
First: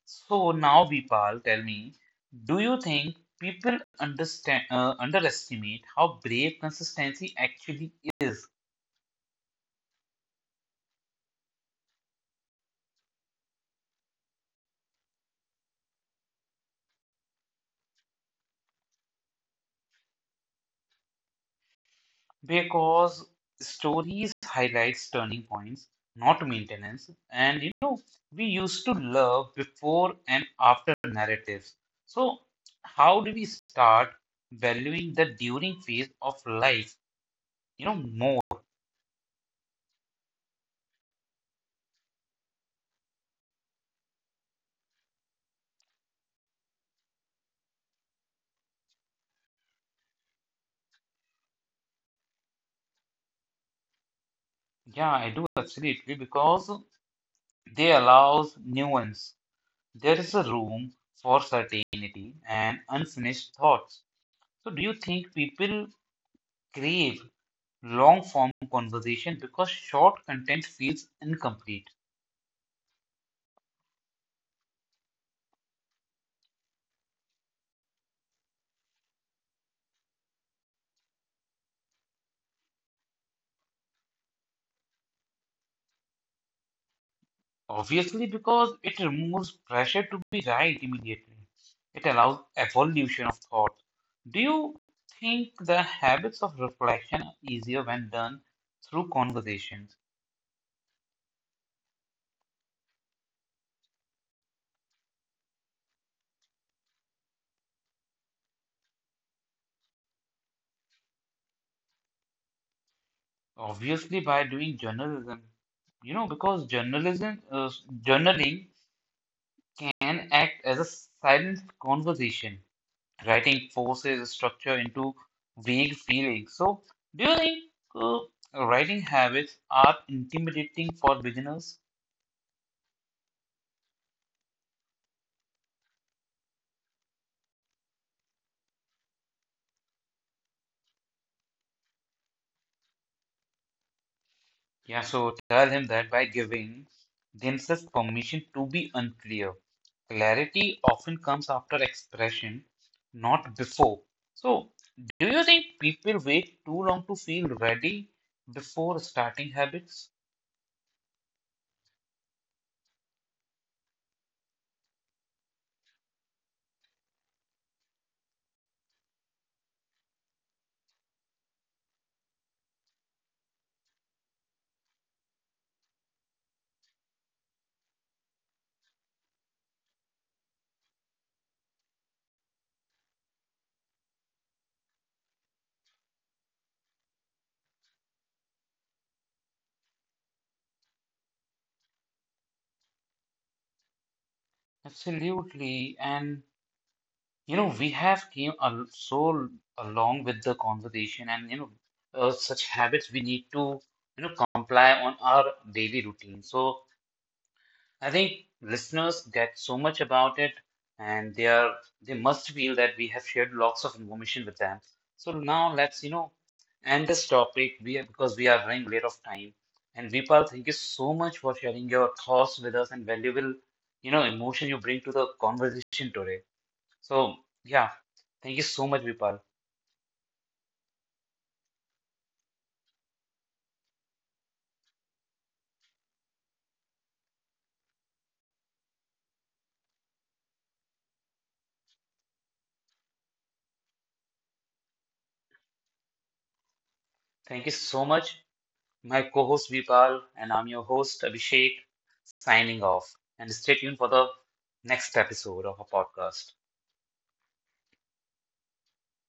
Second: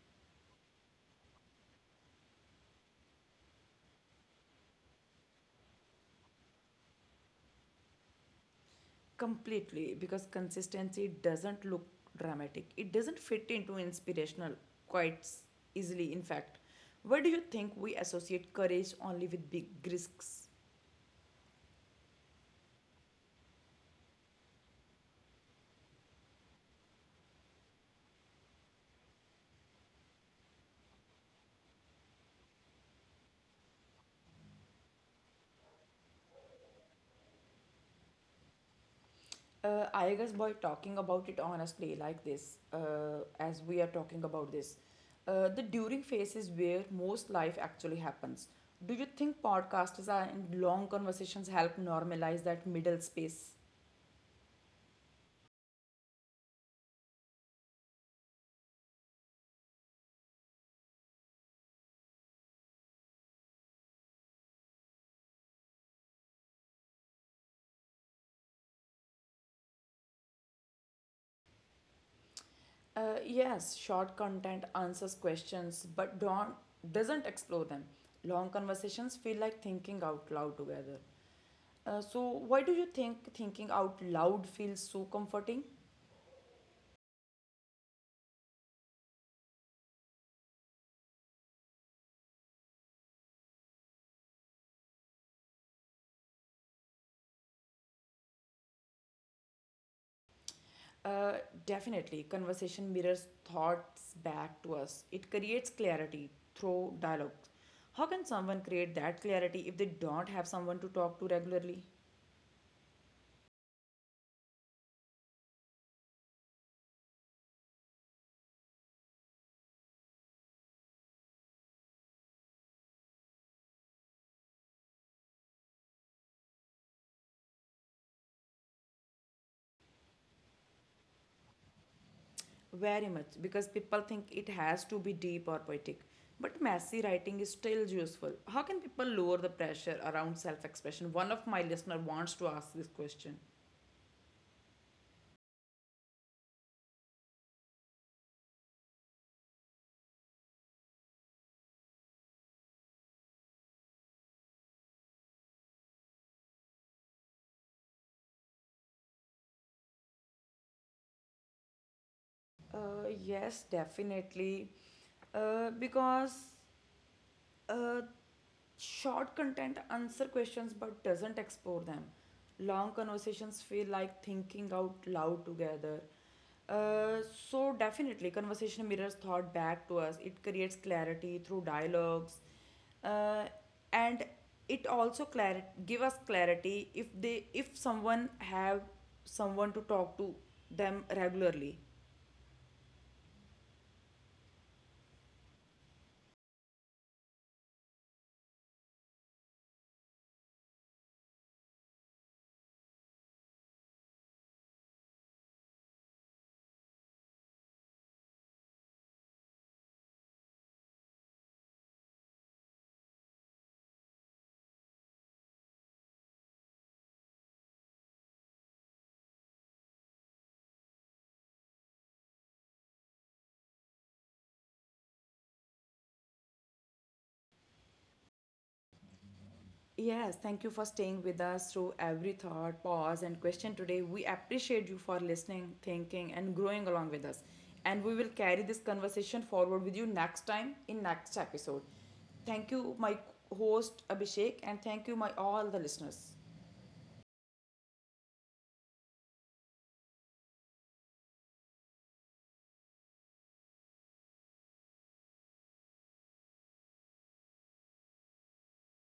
Speaker 1: So now, Vipal, tell me, do you think people understand underestimate how brave consistency actually is?
Speaker 2: Completely, because consistency doesn't look dramatic. It doesn't fit into inspirational quite s- easily in fact. Why do you think we associate courage only with big risks?
Speaker 1: Because stories highlights turning points, not maintenance. And you know, we used to love before and after narratives. So how do we start valuing the during phase of life, you know, more?
Speaker 2: I guess by talking about it honestly like this as we are talking about this the during phase is where most life actually happens do you think podcasts and long conversations help normalize that middle space?
Speaker 1: Yeah, I do absolutely because they allows nuance. There is a room for certainty and unfinished thoughts. So, do you think people crave long form conversation because short content feels incomplete?
Speaker 2: Yes, short content answers questions but don't doesn't explore them. Long conversations feel like thinking out loud together. So why do you think thinking out loud feels so comforting?
Speaker 1: Obviously, because it removes pressure to be right immediately. It allows evolution of thought. Do you think the habits of reflection are easier when done through conversations?
Speaker 2: Uh, Definitely, conversation mirrors thoughts back to us. It creates clarity through dialogue. How can someone create that clarity if they don't have someone to talk to regularly?
Speaker 1: Obviously, by doing journalism. You know, because journaling can act as a silent conversation. Writing forces structure into vague feelings. So, do you think uh, writing habits are intimidating for beginners?
Speaker 2: Very much, because people think it has to be deep or poetic. But messy writing is still useful. How can people lower the pressure around self expression? One of my listener wants to ask this question.
Speaker 1: Yeah, so tell him that by giving themselves permission to be unclear. Clarity often comes after expression, not before. So, do you think people wait too long to feel ready before starting habits?
Speaker 2: Yes, definitely. Because Uh, short content answer questions but doesn't explore them. Long conversations feel like thinking out loud together. Uh, so definitely, conversation mirrors thought back to us. It creates clarity through dialogues, uh, and it also give us clarity if they if someone have someone to talk to them regularly.
Speaker 1: Absolutely. And you know, we have came al so along with the conversation and, you know, such habits we need to, you know, comply on our daily routine. So I think listeners get so much about it and they must feel that we have shared lots of information with them. So now let's, you know, end this topic. Because we are running late of time. And Vipal, thank you so much for sharing your thoughts with us and valuable, you know, emotion you bring to the conversation today. So, yeah, thank you so much, Vipal.
Speaker 2: Yes, thank you for staying with us through every thought, pause, and question today. We appreciate you for listening, thinking, and growing along with us. And we will carry this conversation forward with you next time in next episode. Thank you, my host Abhishek, and thank you, my all the listeners.
Speaker 1: Thank you so much, my co-host Vipal, and I'm your host, Abhishek, signing off. And stay tuned for the next episode of our podcast.